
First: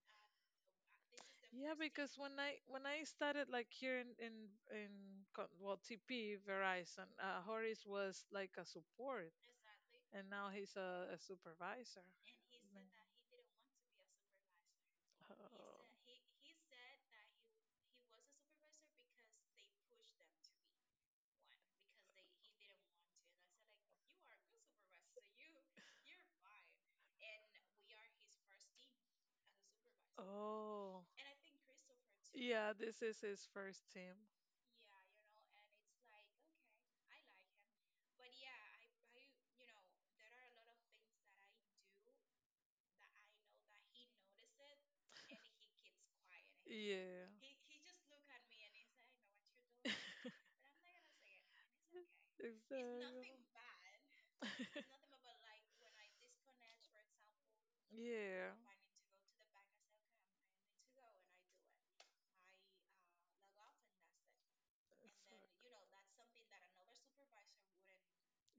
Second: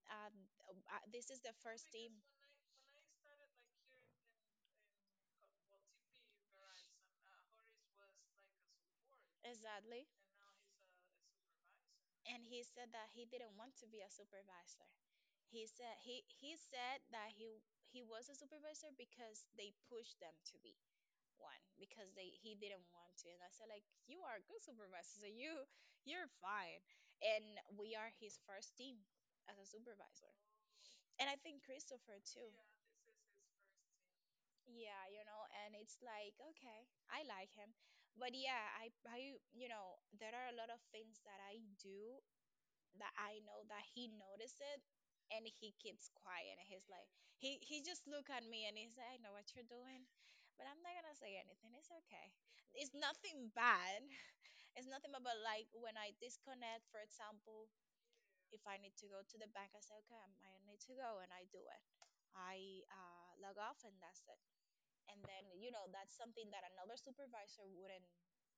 [SPEAKER 2] yeah, because when I started like here in well TP Verizon, Horace was like a support, and now he's a supervisor. Man. Oh. Oh. Yeah, this is his first team. Yeah. Exactly. Yeah. That's right.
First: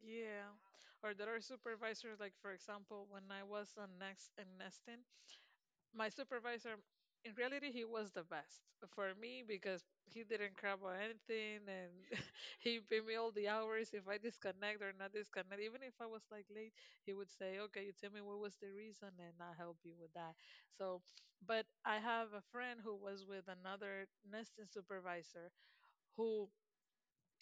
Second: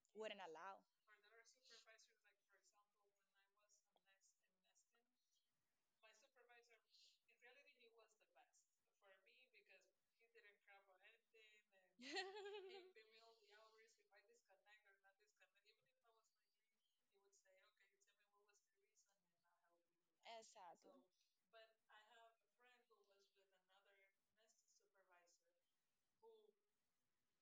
[SPEAKER 2] Yeah. Or there are supervisors, like for example, when I was on next in nesting, my supervisor, in reality, he was the best for me because he didn't care about anything, and he paid me all the hours. If I disconnect or not disconnect, even if I was like late, he would say, okay, you tell me what was the reason and I'll help you with that. So, but I have a friend who was with another nesting supervisor who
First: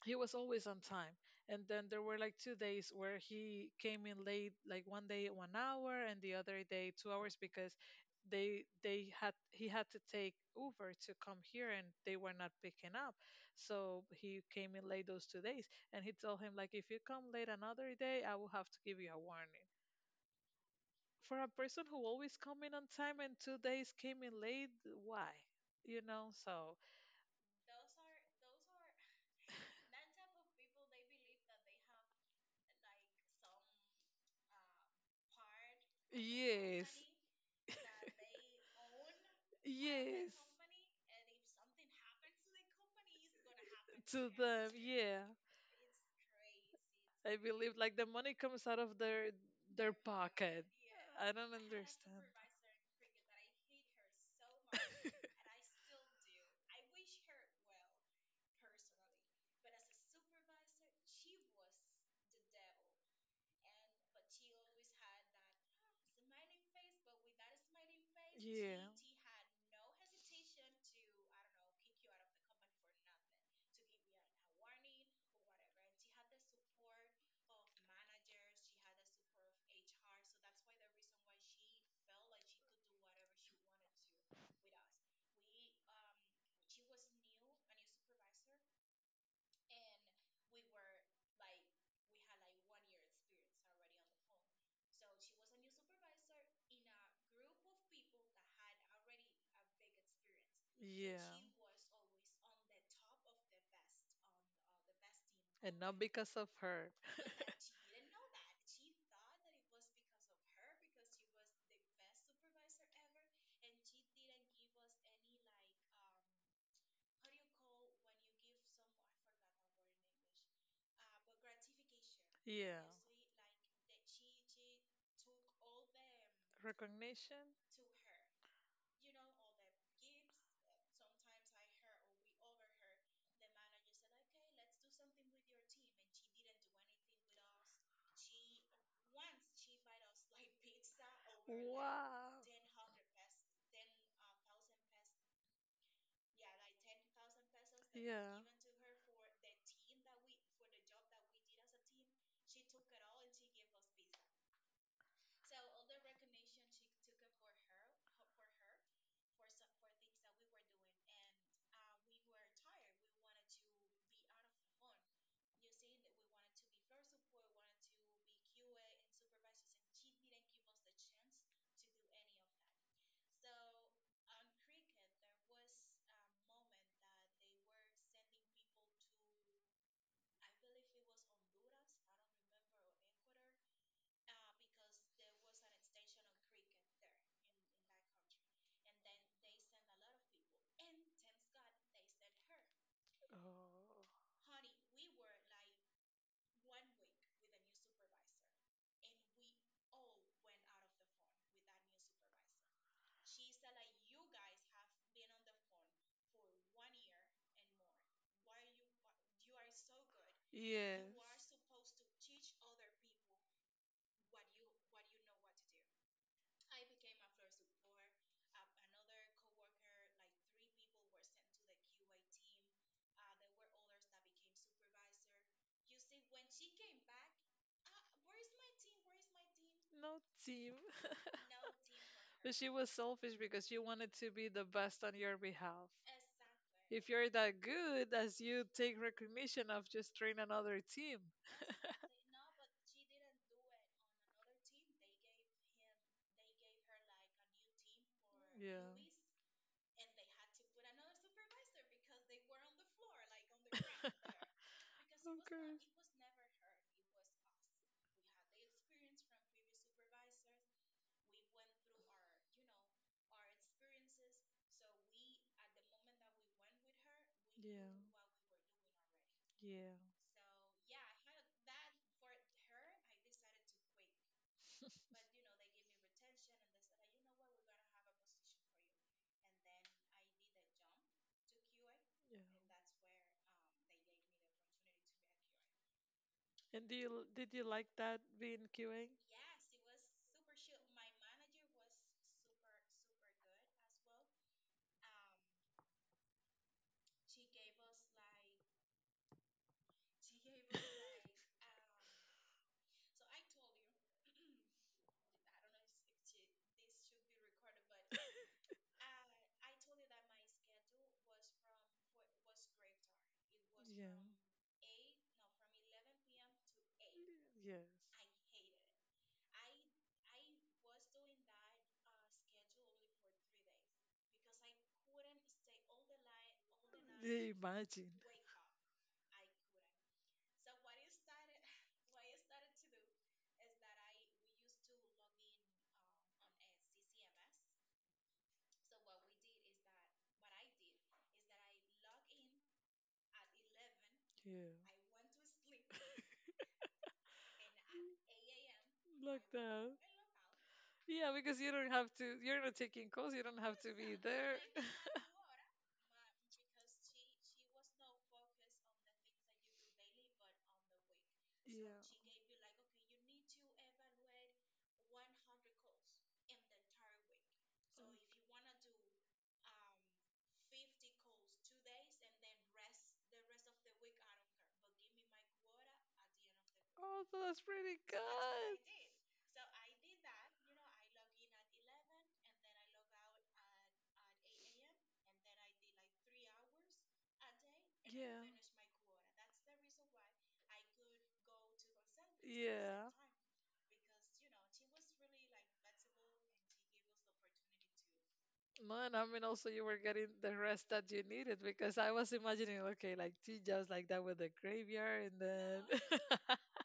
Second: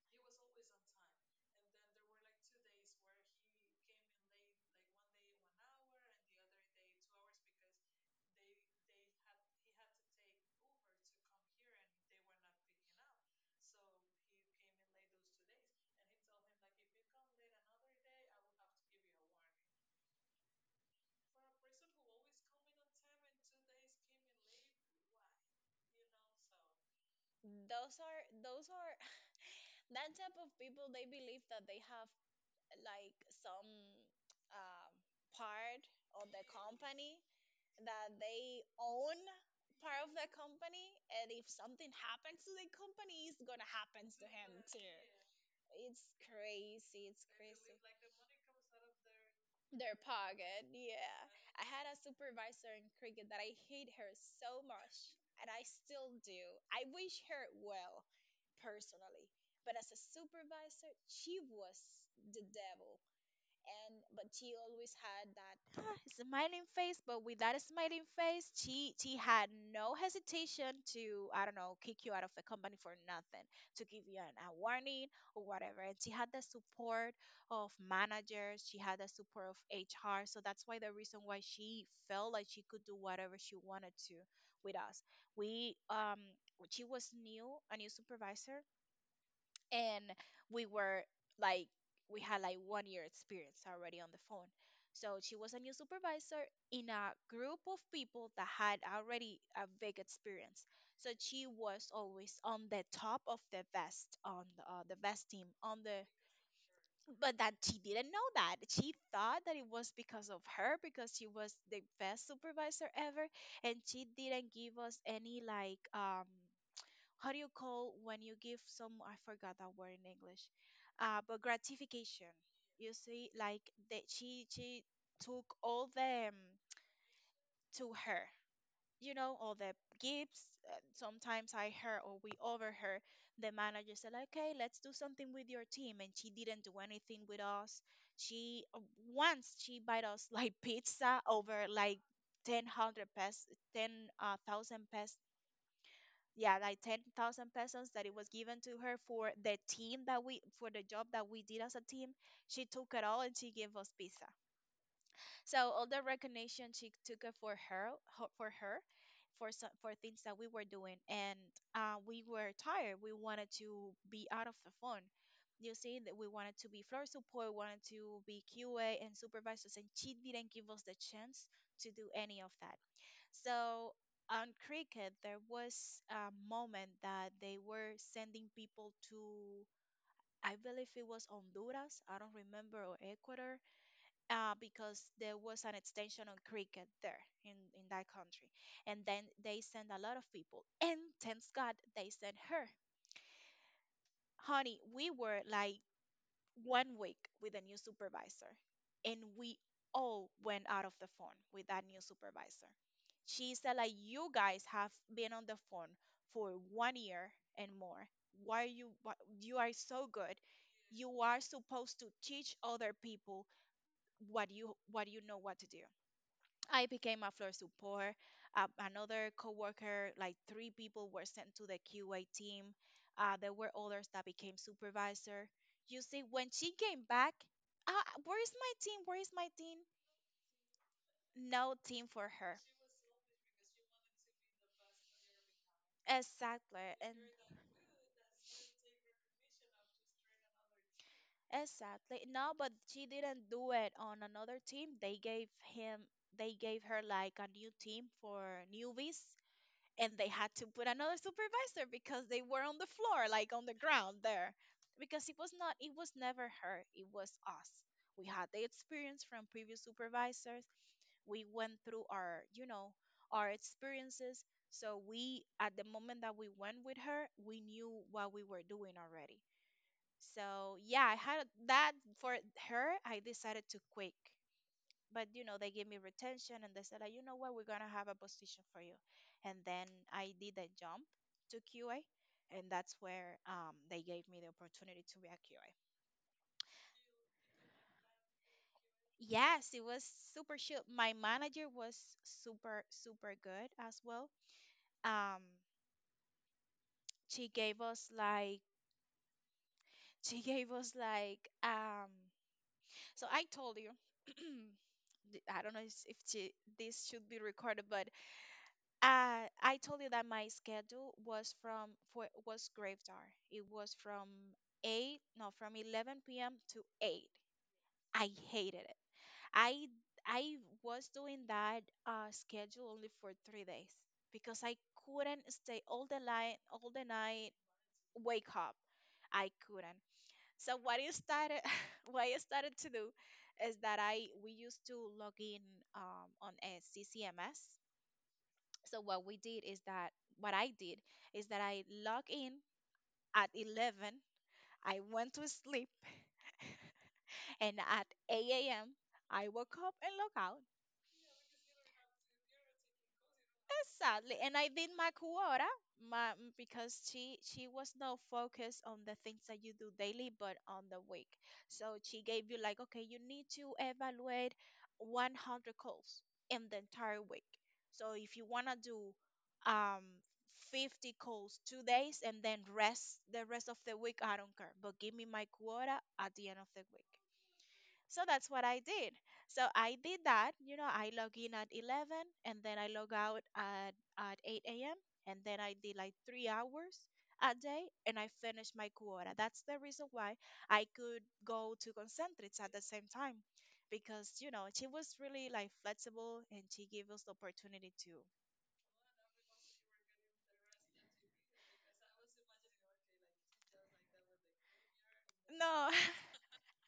[SPEAKER 2] he was always on time, and then there were like 2 days where he came in late, like 1 day 1 hour and the other day 2 hours, because they had he had to take Uber to come here and they were not picking up, so he came in late those 2 days, and he told him like if you come late another day I will have to give you a warning. For a person who always come in on time and 2 days came in late, why? You know, so yes. Yes. To them, yeah. I believe like the money comes out of their pocket. I don't understand. Yeah. Yeah. And not because of her. Yeah. Recognition? Wow. Yeah. Oh. Yes. No team. But she was selfish because she wanted to be the best on your behalf. If you're that good, as you take recognition of, just train another team. Yeah. Okay. Yeah. Yeah. Yeah. And do you did you like that being QA? Yeah. Yes. Yeah, imagine. Yeah. Like that. Yeah, because you don't have to, you're not taking calls, you don't have to be there. Yeah. Oh, so that's pretty
[SPEAKER 1] So that's what I
[SPEAKER 2] good.
[SPEAKER 1] did. So I did that. You know, I log in at 11 and then I log out at 8 a.m. And then I did like 3 hours a day and I
[SPEAKER 2] Yeah.
[SPEAKER 1] finished my quota. That's the reason why I could go to concentrates at the same
[SPEAKER 2] Yeah.
[SPEAKER 1] time because, you know, she was really like flexible and she gave us the opportunity to,
[SPEAKER 2] Man, I mean, also you were getting the rest that you needed because I was imagining, okay, like she just like that with the graveyard and then.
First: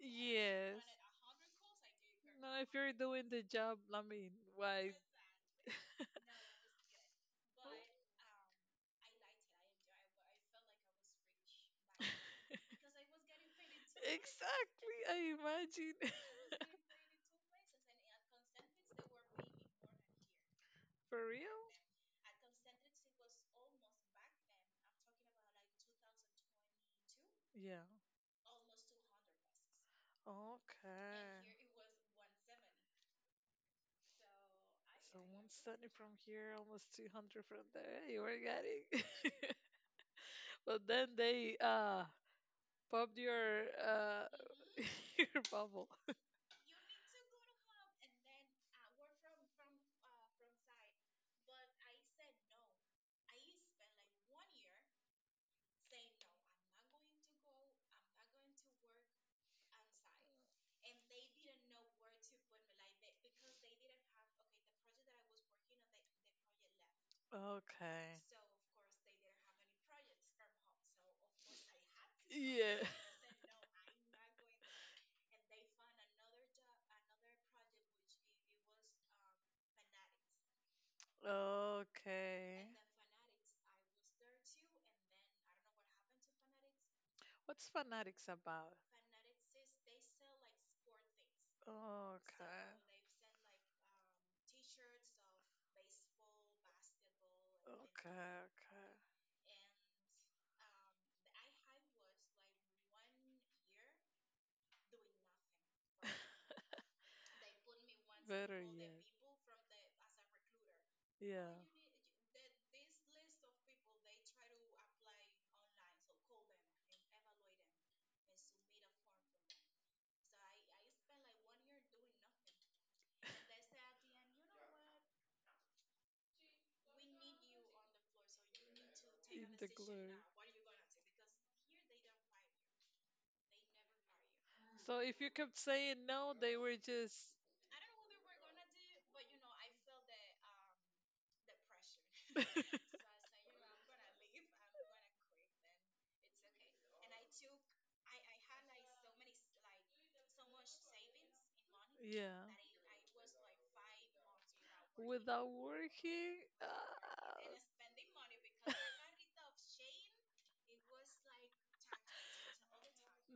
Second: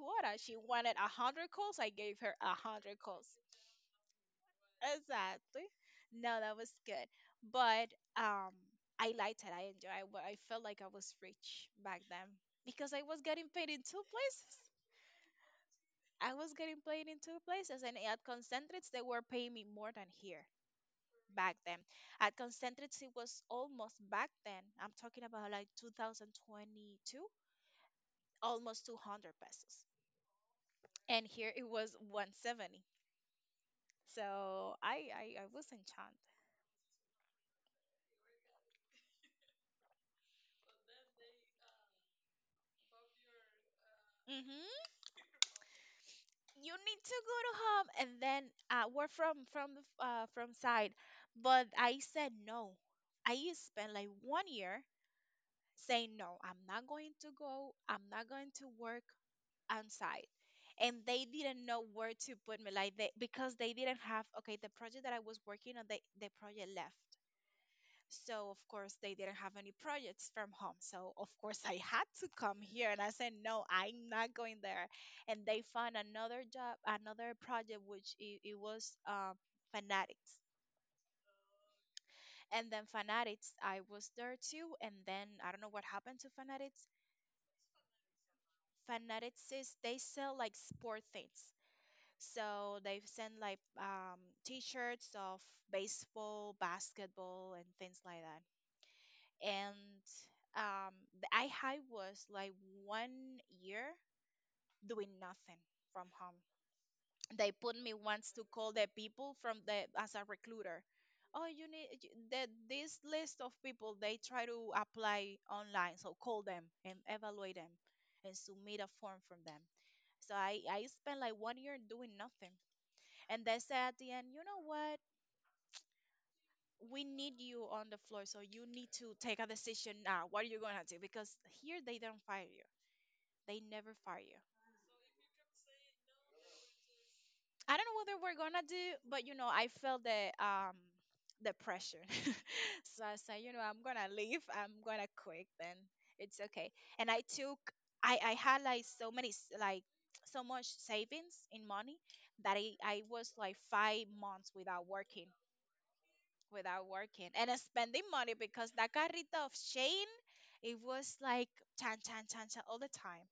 [SPEAKER 2] Yes. No, if you're doing the job, I mean, why? Exactly, I imagine. For real? Yeah. Okay. So 170 from here, almost 200 from there. You were getting. But then they popped your your bubble. Okay. Yeah. Okay. What's Fanatics about? Okay. Okay, okay. Better yet. Yeah. Eat. So if you kept saying no, were just. without working. Ah,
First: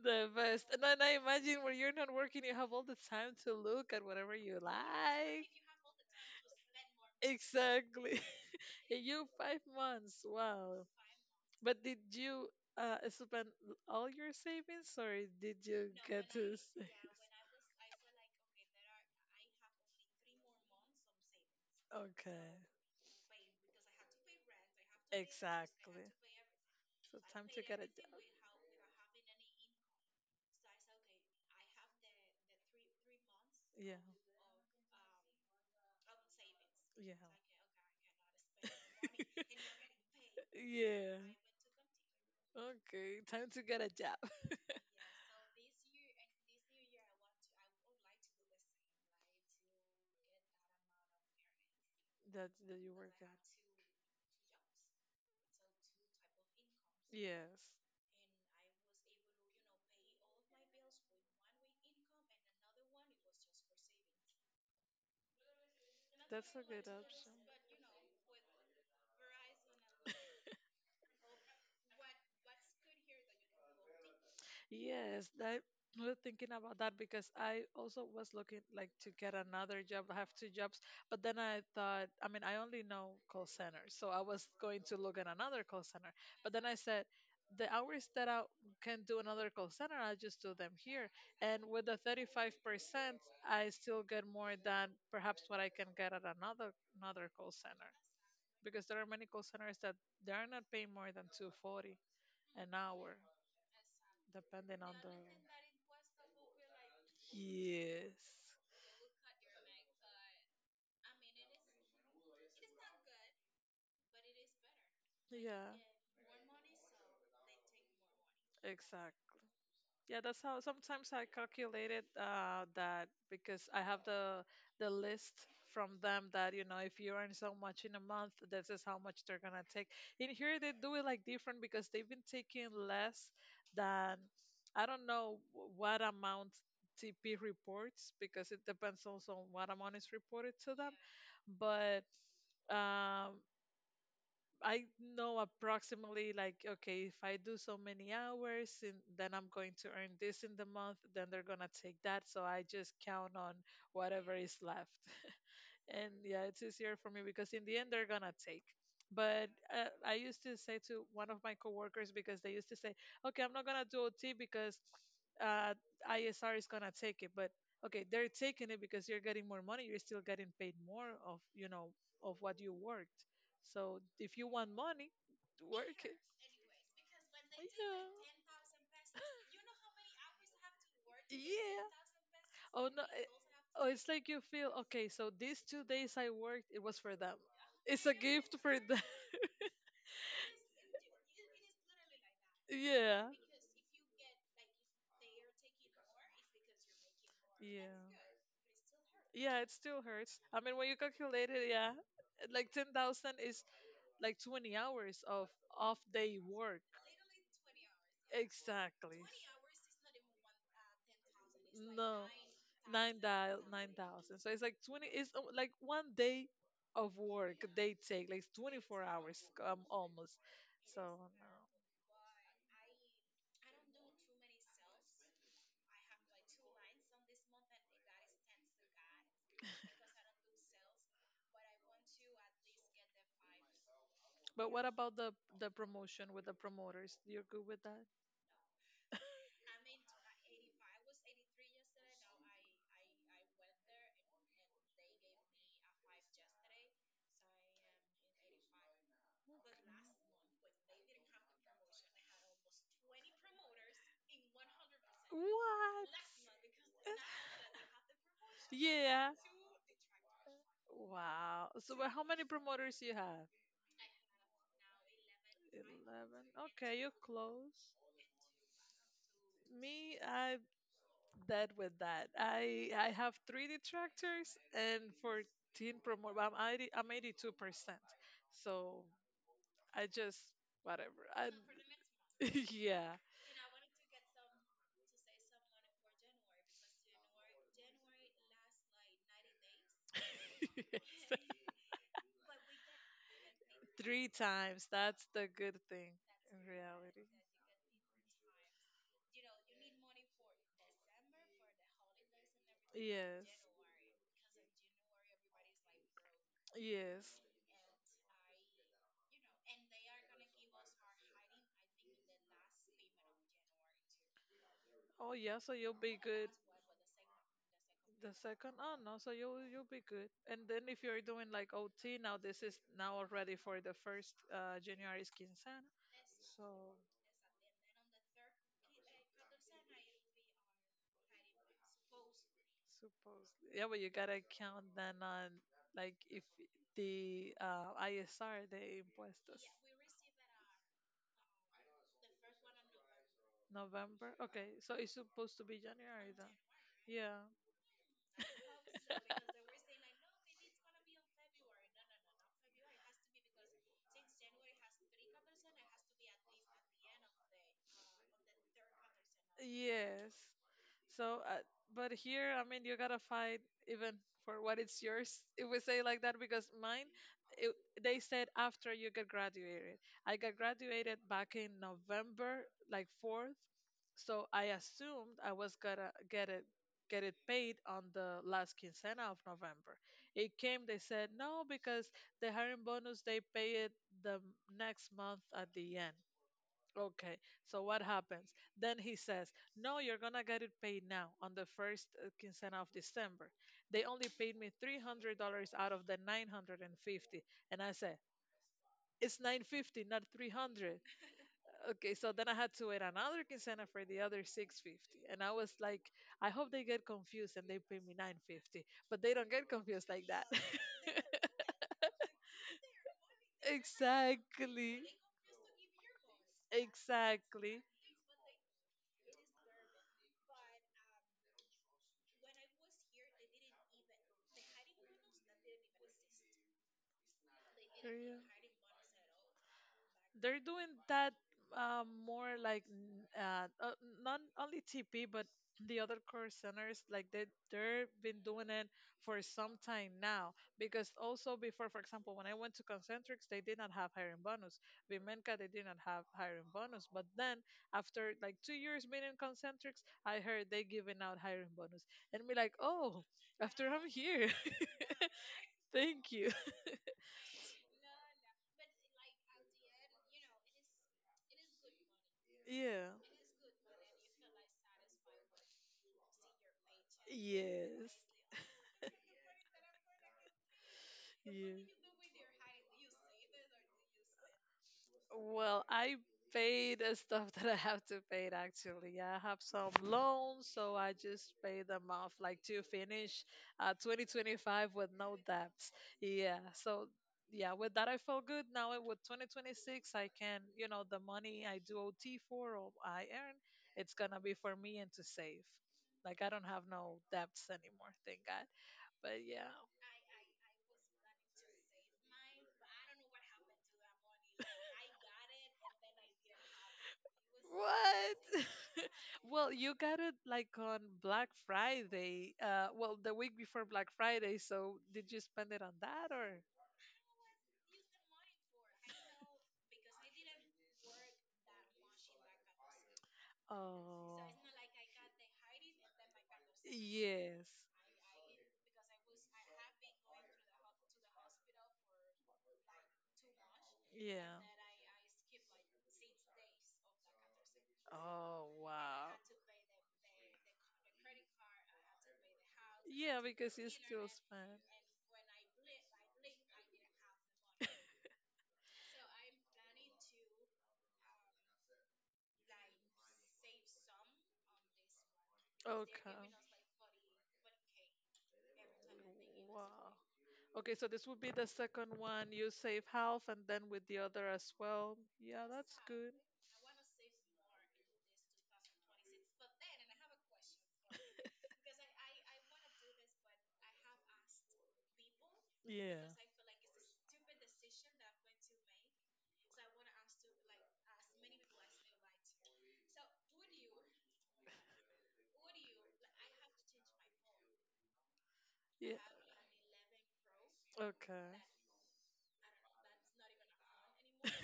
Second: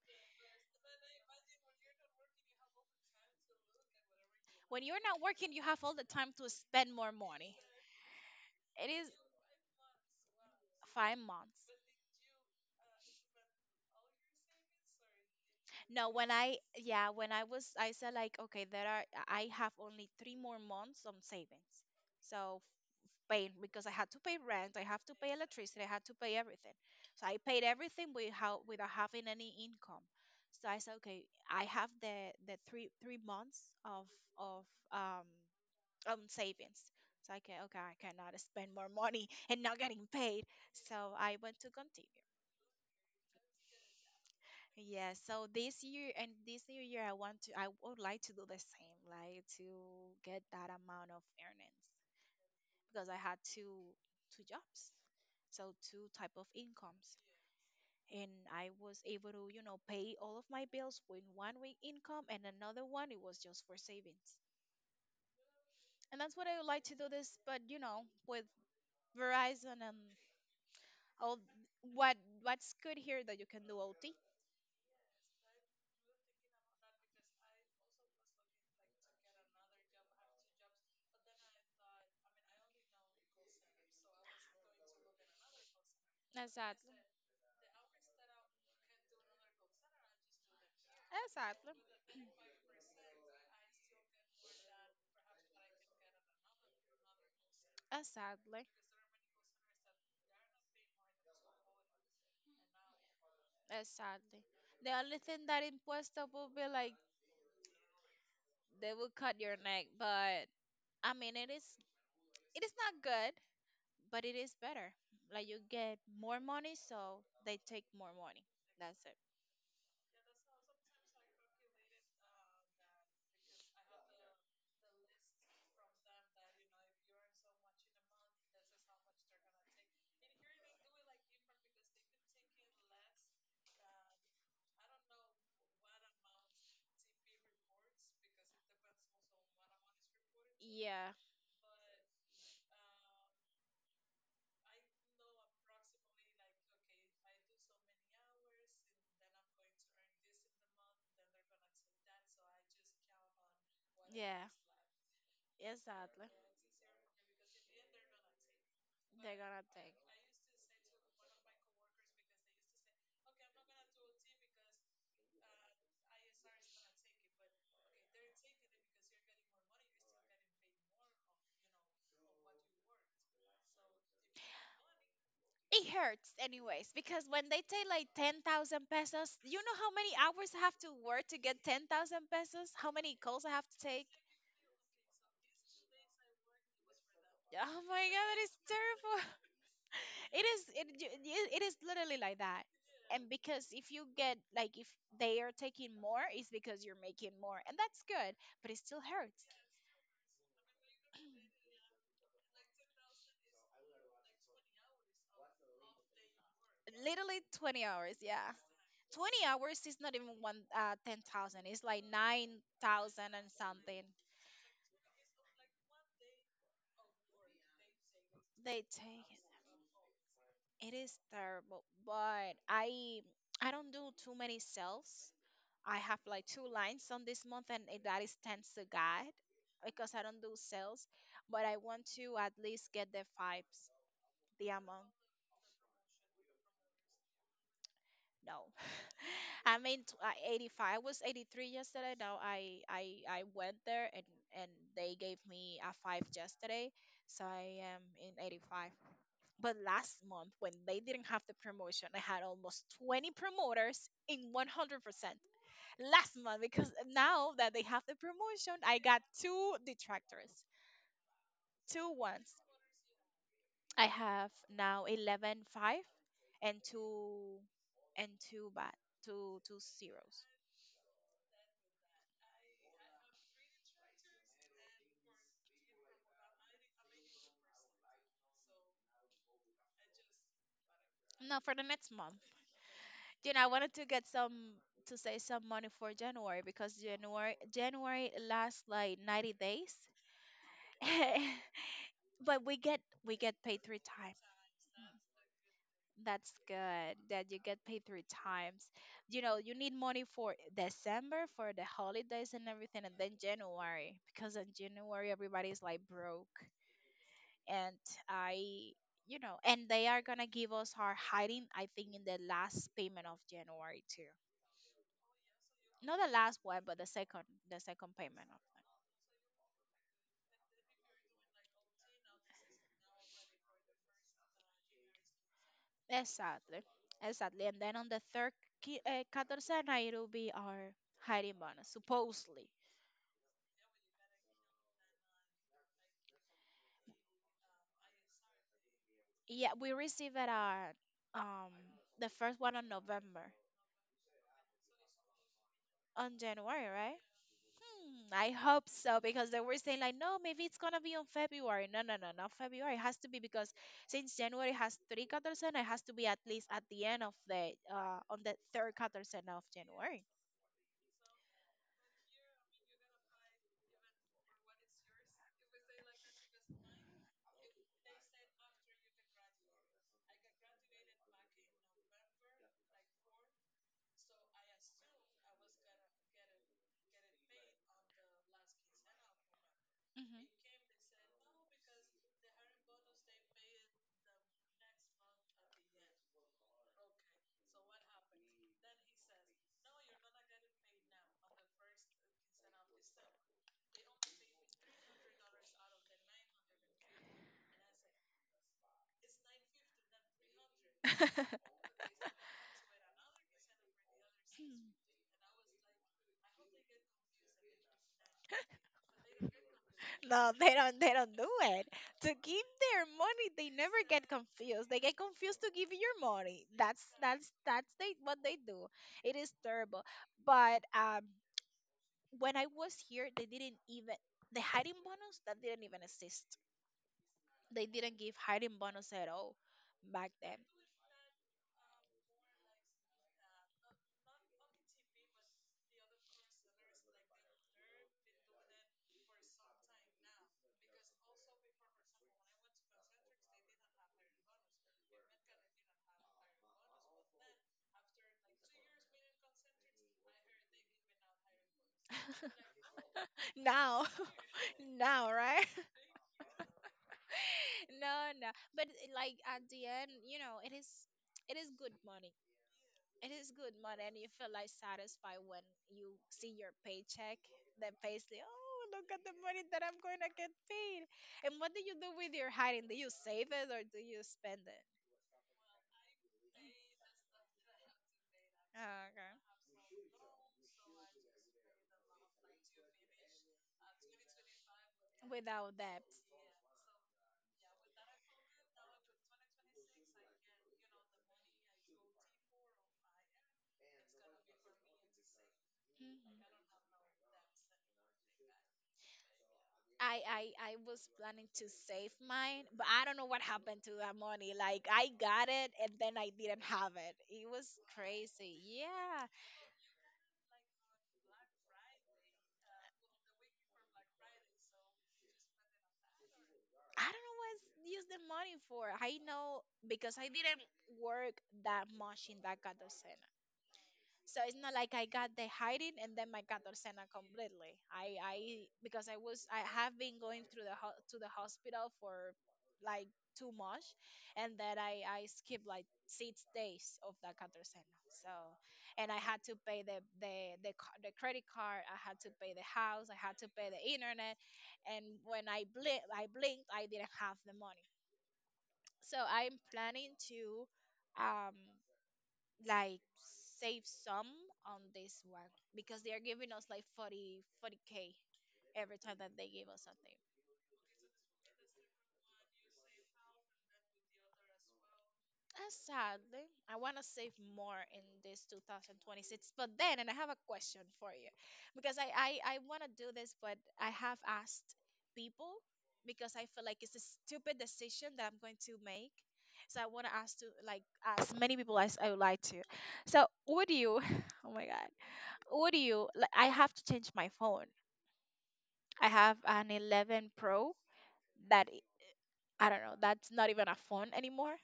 [SPEAKER 2] the best. And then I imagine when you're not working, you have all the time to look at whatever you like. Exactly. And you, 5 months. Wow. But did you spend all your savings, or did you get to? Okay. Exactly. So time to get a job. Yeah. Yeah. Yeah. Okay. Time to get a job. That you work at. Yes. That's a good option. Yes, that I was thinking about that because I also was looking like to get another job. I have two jobs, but then I thought, I mean, I only know call centers, so I was going to look at another call center. But then I said, the hours that I can do another call center, I just do them here. And with the 35%, I still get more than perhaps what I can get at another call center because there are many call centers that they are not paying more than 240 an hour depending on the yes, yeah. Exactly. Yeah, that's how sometimes I calculated that because I have the list from them that, if you earn so much in a month, this is how much they're gonna take. In here they do it like different because they've been taking less than I don't know what amount TP reports because it depends also on what amount is reported to them, but um I know approximately like okay if I do so many hours and then I'm going to earn this in the month then they're gonna take that, so I just count on whatever is left. And yeah, it's easier for me because in the end they're gonna take. But I used to say to one of my coworkers because they used to say, "Okay, I'm not gonna do OT because uh, ISR is gonna take it." But okay, they're taking it because you're getting more money. You're still getting paid more of what you worked. So if you want money, work it. Yeah. Yeah. Oh no! Oh, it's like you feel okay. So these 2 days I worked, it was for them. It's a gift for them. Yeah. Yeah. Yeah, it still hurts. I mean, when you calculate it, yeah, like 10,000 is like 20 hours of off day work. Exactly. No, 9,000, 9,000. So it's like 20. It's like 1 day of work they take, like 24 hours, almost. So, but what about the promotion with the promoters? You're good with that? What? Yeah. Wow. So, but how many promoters you have? 11. Okay, you close. Me, I'm dead with that. I have three detractors and 14 promote. I'm 80, I'm 82%. So I just whatever. I yeah. Yes. Three times. That's the good thing in reality. Yes. Yes. Oh yeah, so you'll be good. The second, oh no, so you'll be good. And then if you're doing like OT now, this is now already for the first January's quincena. So, suppose yeah, but you gotta count then on like if the ISR, the impuestos, November. Okay, so it's supposed to be January then. Yeah. Yes. So, but here, I mean, you gotta fight even for what it's yours. If we say like that, because mine, it, they said after you get graduated. I got graduated back in November, like fourth. So I assumed I was gonna get it paid on the last quincena of November. It came, they said no because the hiring bonus, they pay it the next month at the end. Okay, so what happens? Then he says, "No, you're gonna get it paid now on the first quinzena of December." They only paid me $300 out of the 950. And 50. And I said, "It's 950, not 300." Okay, so then I had to wait another quinzena for the other 650. And I was like, I hope they get confused and they pay me 950. But they don't get confused like that. Exactly, exactly. They're, they're doing that, more like, not only TP but the other core centers like they've been doing it for some time now because also before, for example, when I went to Concentrics they did not have hiring bonus. Bimenka, they did not have hiring bonus, but then after like 2 years being in Concentrics I heard they giving out hiring bonus and be like oh, after I'm here. Thank you. Yeah. Yes. Yeah. Well, I pay the stuff that I have to pay actually. I have some loans, so I just pay them off like to finish 2025 with no debts. Yeah. So yeah, with that I feel good. Now, with 2026 I can, you know, the money I do OT for or I earn, it's gonna be for me and to save. Like, I don't have no debts anymore, thank God. But yeah. What? Well, you got it like on Black Friday. Well, the week before Black Friday. So did you spend it on that or? Oh. Yes. Yeah. Oh wow. Yeah, because you still spend. Okay. Wow. Okay, so this would be the second one. You save half and then with the other as well. Yeah, that's good. Yeah. Yeah. Okay.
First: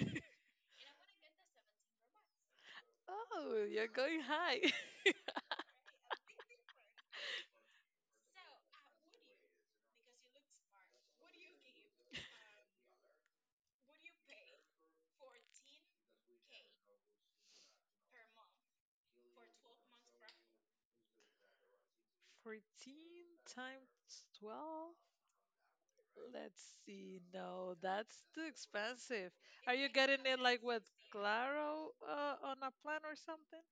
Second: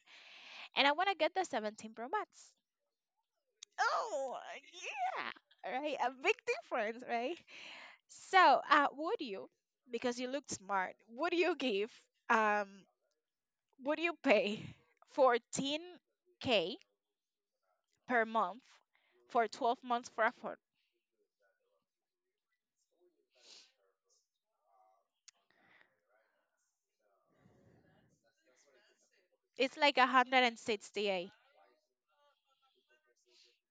[SPEAKER 2] Oh, you're going high. 14 times 12? Let's see. No, that's too expensive. Are you getting it like with Claro on a plan or something?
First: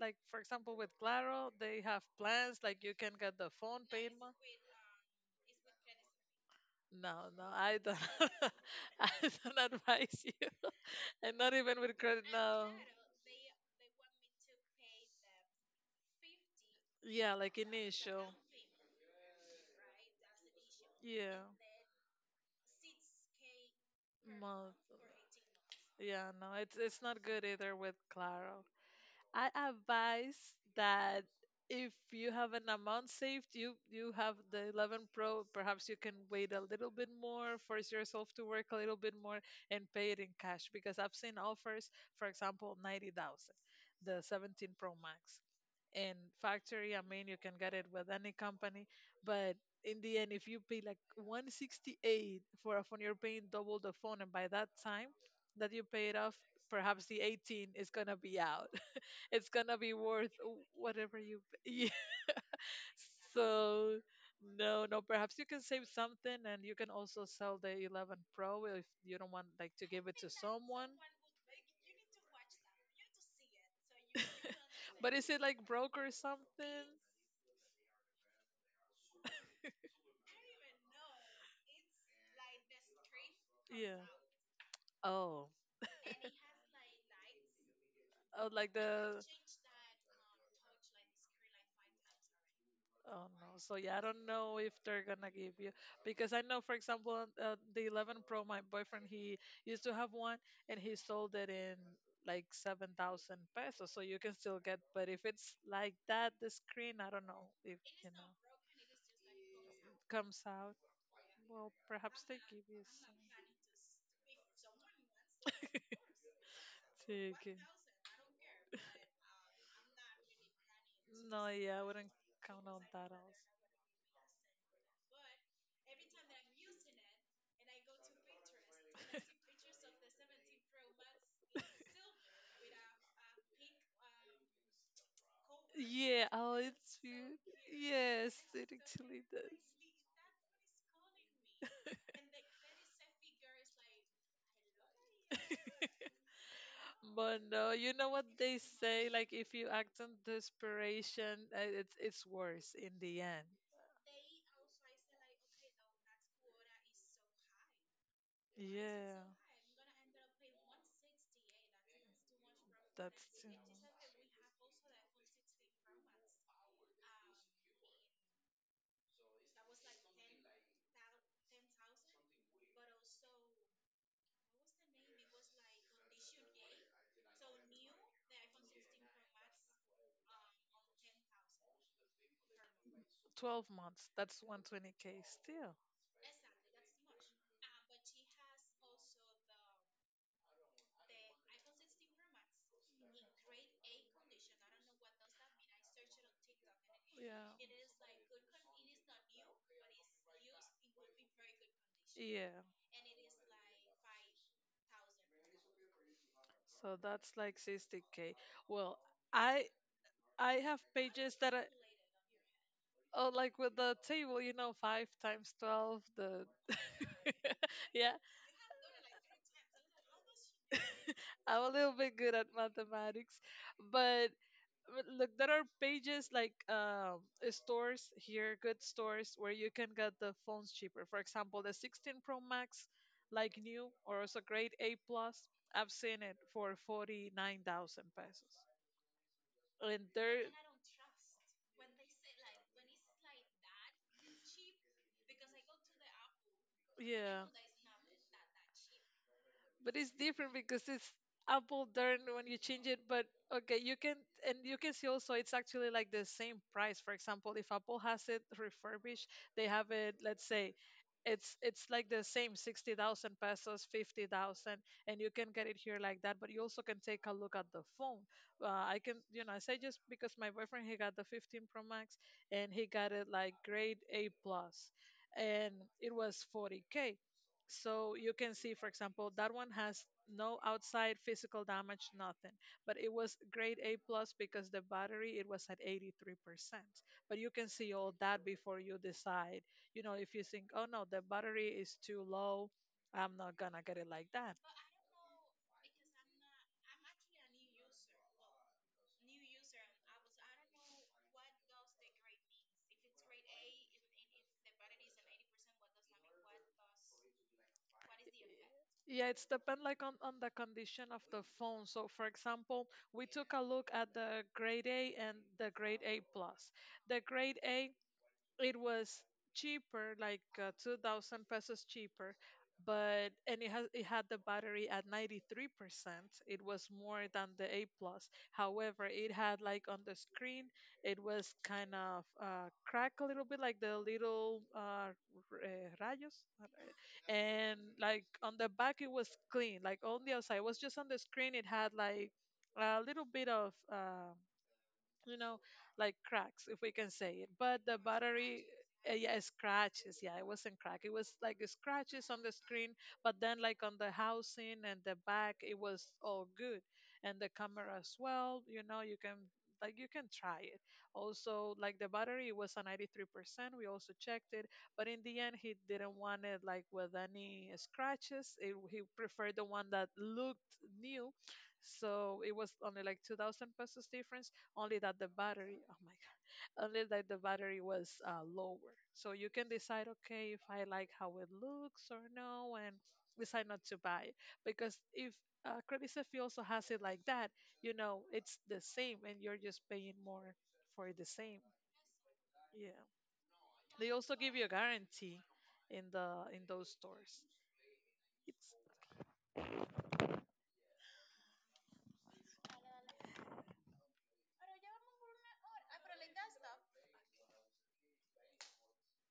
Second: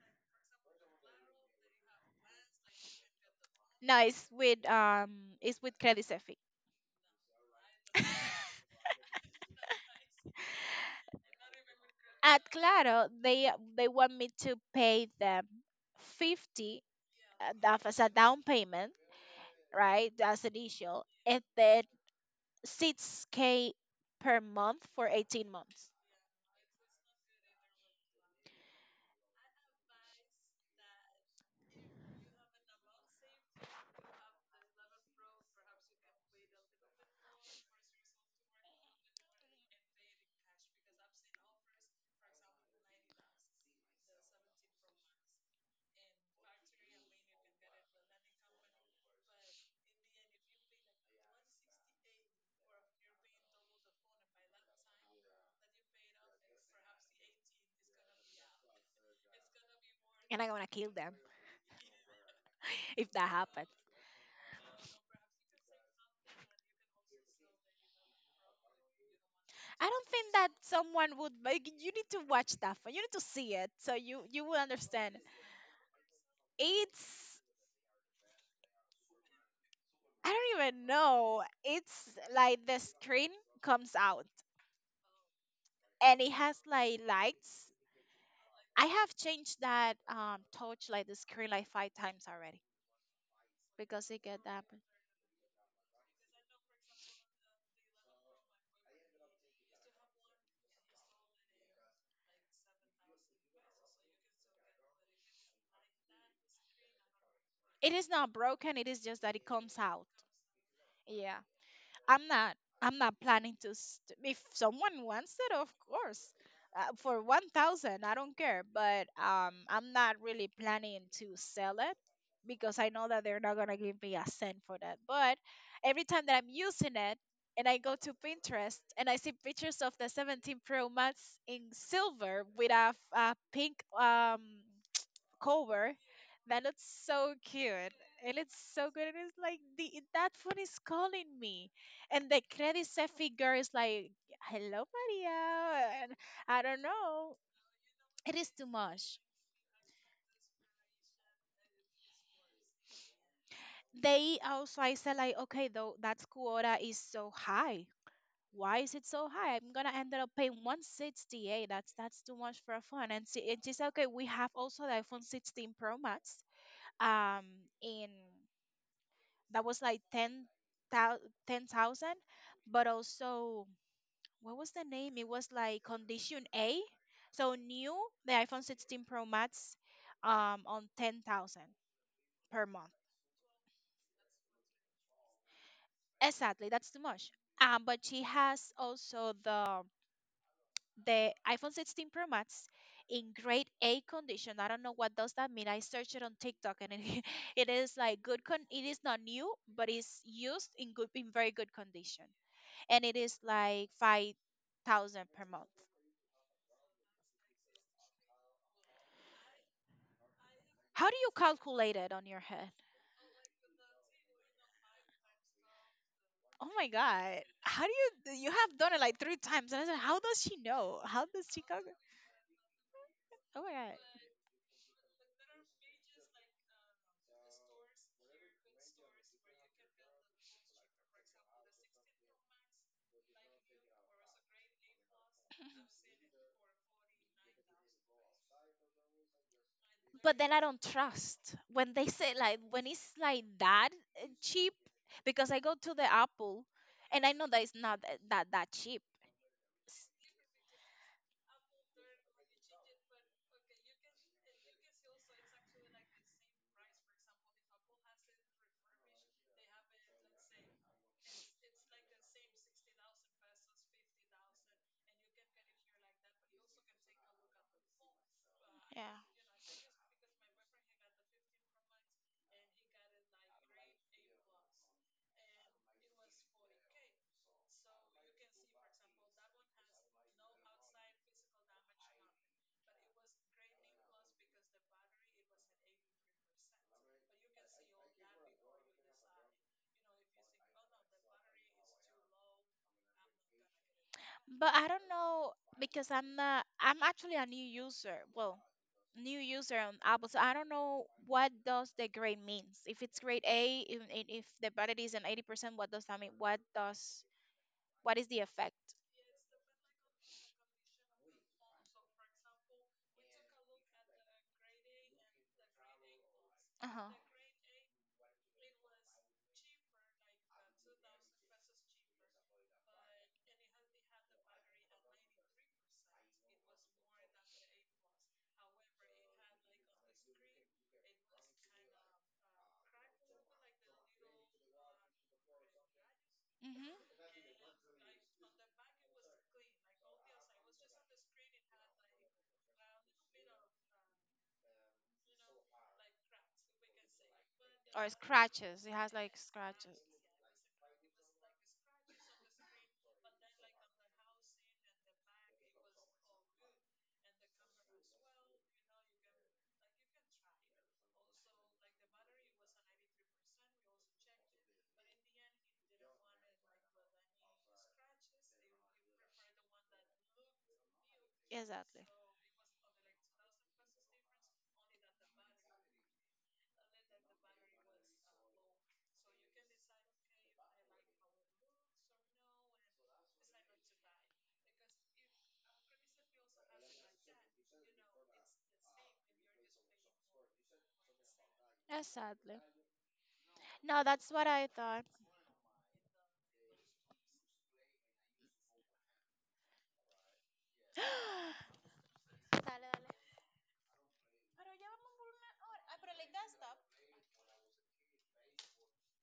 [SPEAKER 2] Like, for example, with Claro, they have plans like you can get the phone payment. No, no, I don't. I don't advise you. And not even with credit now. Yeah, like initial. Yeah, month. Yeah, no, it's not good either with Claro. I advise that if you have an amount saved, you have the 11 Pro, perhaps you can wait a little bit more, force yourself to work a little bit more and pay it in cash because I've seen offers, for example, 90,000, the 17 Pro Max, in factory. I mean, you can get it with any company, but in the end, if you pay like 168 for a phone, you're paying double the phone, and by that time that you pay it off, perhaps the 18 is gonna be out. It's gonna be worth whatever you pay. So no, no. Perhaps you can save something, and you can also sell the 11 Pro if you don't want like to give it to someone. But is it like broke or something? Yeah. Oh. Oh, like the. Oh no. So yeah, I don't know if they're gonna give you because I know, for example, the 11 Pro, my boyfriend, he used to have one and he sold it in like 7,000 pesos. So you can still get, but if it's like that, the screen, I don't know if comes out. Well, perhaps they give you. Take it. No, yeah, I wouldn't count on that also. Yeah, oh, it's weird. Yes, it actually does. But no, you know what they say, like if you act on desperation, it's worse in the end. Yeah. That's still 12 months. That's 120k still. Yeah. Yeah. So that's like 60k. Well, I I have pages that I, oh, like with the table, you know, 5 times 12 the. Yeah, I'm a little bit good at mathematics, but look, there are pages like, stores here, good stores where you can get the phones cheaper, for example the 16 pro max like new or also grade A plus. I've seen it for 49,000 pesos. And there, yeah, but it's different because it's Apple, darn, when you change it. But okay, you can. And you can see also it's actually like the same price. For example, if Apple has it refurbished, they have it, let's say, it's like the same 60,000 pesos, 50,000, and you can get it here like that. But you also can take a look at the phone. I can, I say, just because my boyfriend, he got the 15 Pro Max and he got it like grade A plus, and it was 40k. So you can see, for example, that one has no outside physical damage, nothing. But it was grade A plus because the battery, it was at 83%. But you can see all that before you decide. You know, if you think, oh no, the battery is too low, I'm not gonna get it like that. Yeah, it's depend like on the condition of the phone. So, for example, we took a look at the grade A and the grade A plus. The grade A, it was cheaper like 2000 pesos cheaper, but, and it had the battery at 93%. It was more than the A plus. However, it had like on the screen, it was kind of crack a little bit, like the little rayos, and like on the back it was clean, like on the outside it was just on the screen it had like a little bit of, you know, like cracks, if we can say it. But the
[SPEAKER 1] or
[SPEAKER 2] battery,
[SPEAKER 1] scratches. It has
[SPEAKER 2] yeah,
[SPEAKER 1] like scratches.
[SPEAKER 2] scratches. Yeah, it wasn't crack. It was like scratches on the screen, but then like on the housing and the back, it was all good, and the camera as well. You know, you can, like, you can try it. Also, like, the battery was a 93%. We also checked it, but in the end, he didn't want it like with any scratches. It, he preferred the one that looked new.
[SPEAKER 1] Exactly.
[SPEAKER 2] So it was only like 2000 pesos difference, only that the battery, oh my god, only that the battery was lower. So you can decide, okay, if I like how it looks or no, and decide not to buy it. Because if credit safety also has it like that, you know it's the same and you're just paying more for the same.
[SPEAKER 1] Exactly.
[SPEAKER 2] Yeah,
[SPEAKER 1] No,
[SPEAKER 2] they
[SPEAKER 1] that's
[SPEAKER 2] also
[SPEAKER 1] what
[SPEAKER 2] give you
[SPEAKER 1] I
[SPEAKER 2] a
[SPEAKER 1] thought.
[SPEAKER 2] guarantee in the in those stores. It's
[SPEAKER 1] Dale, dale.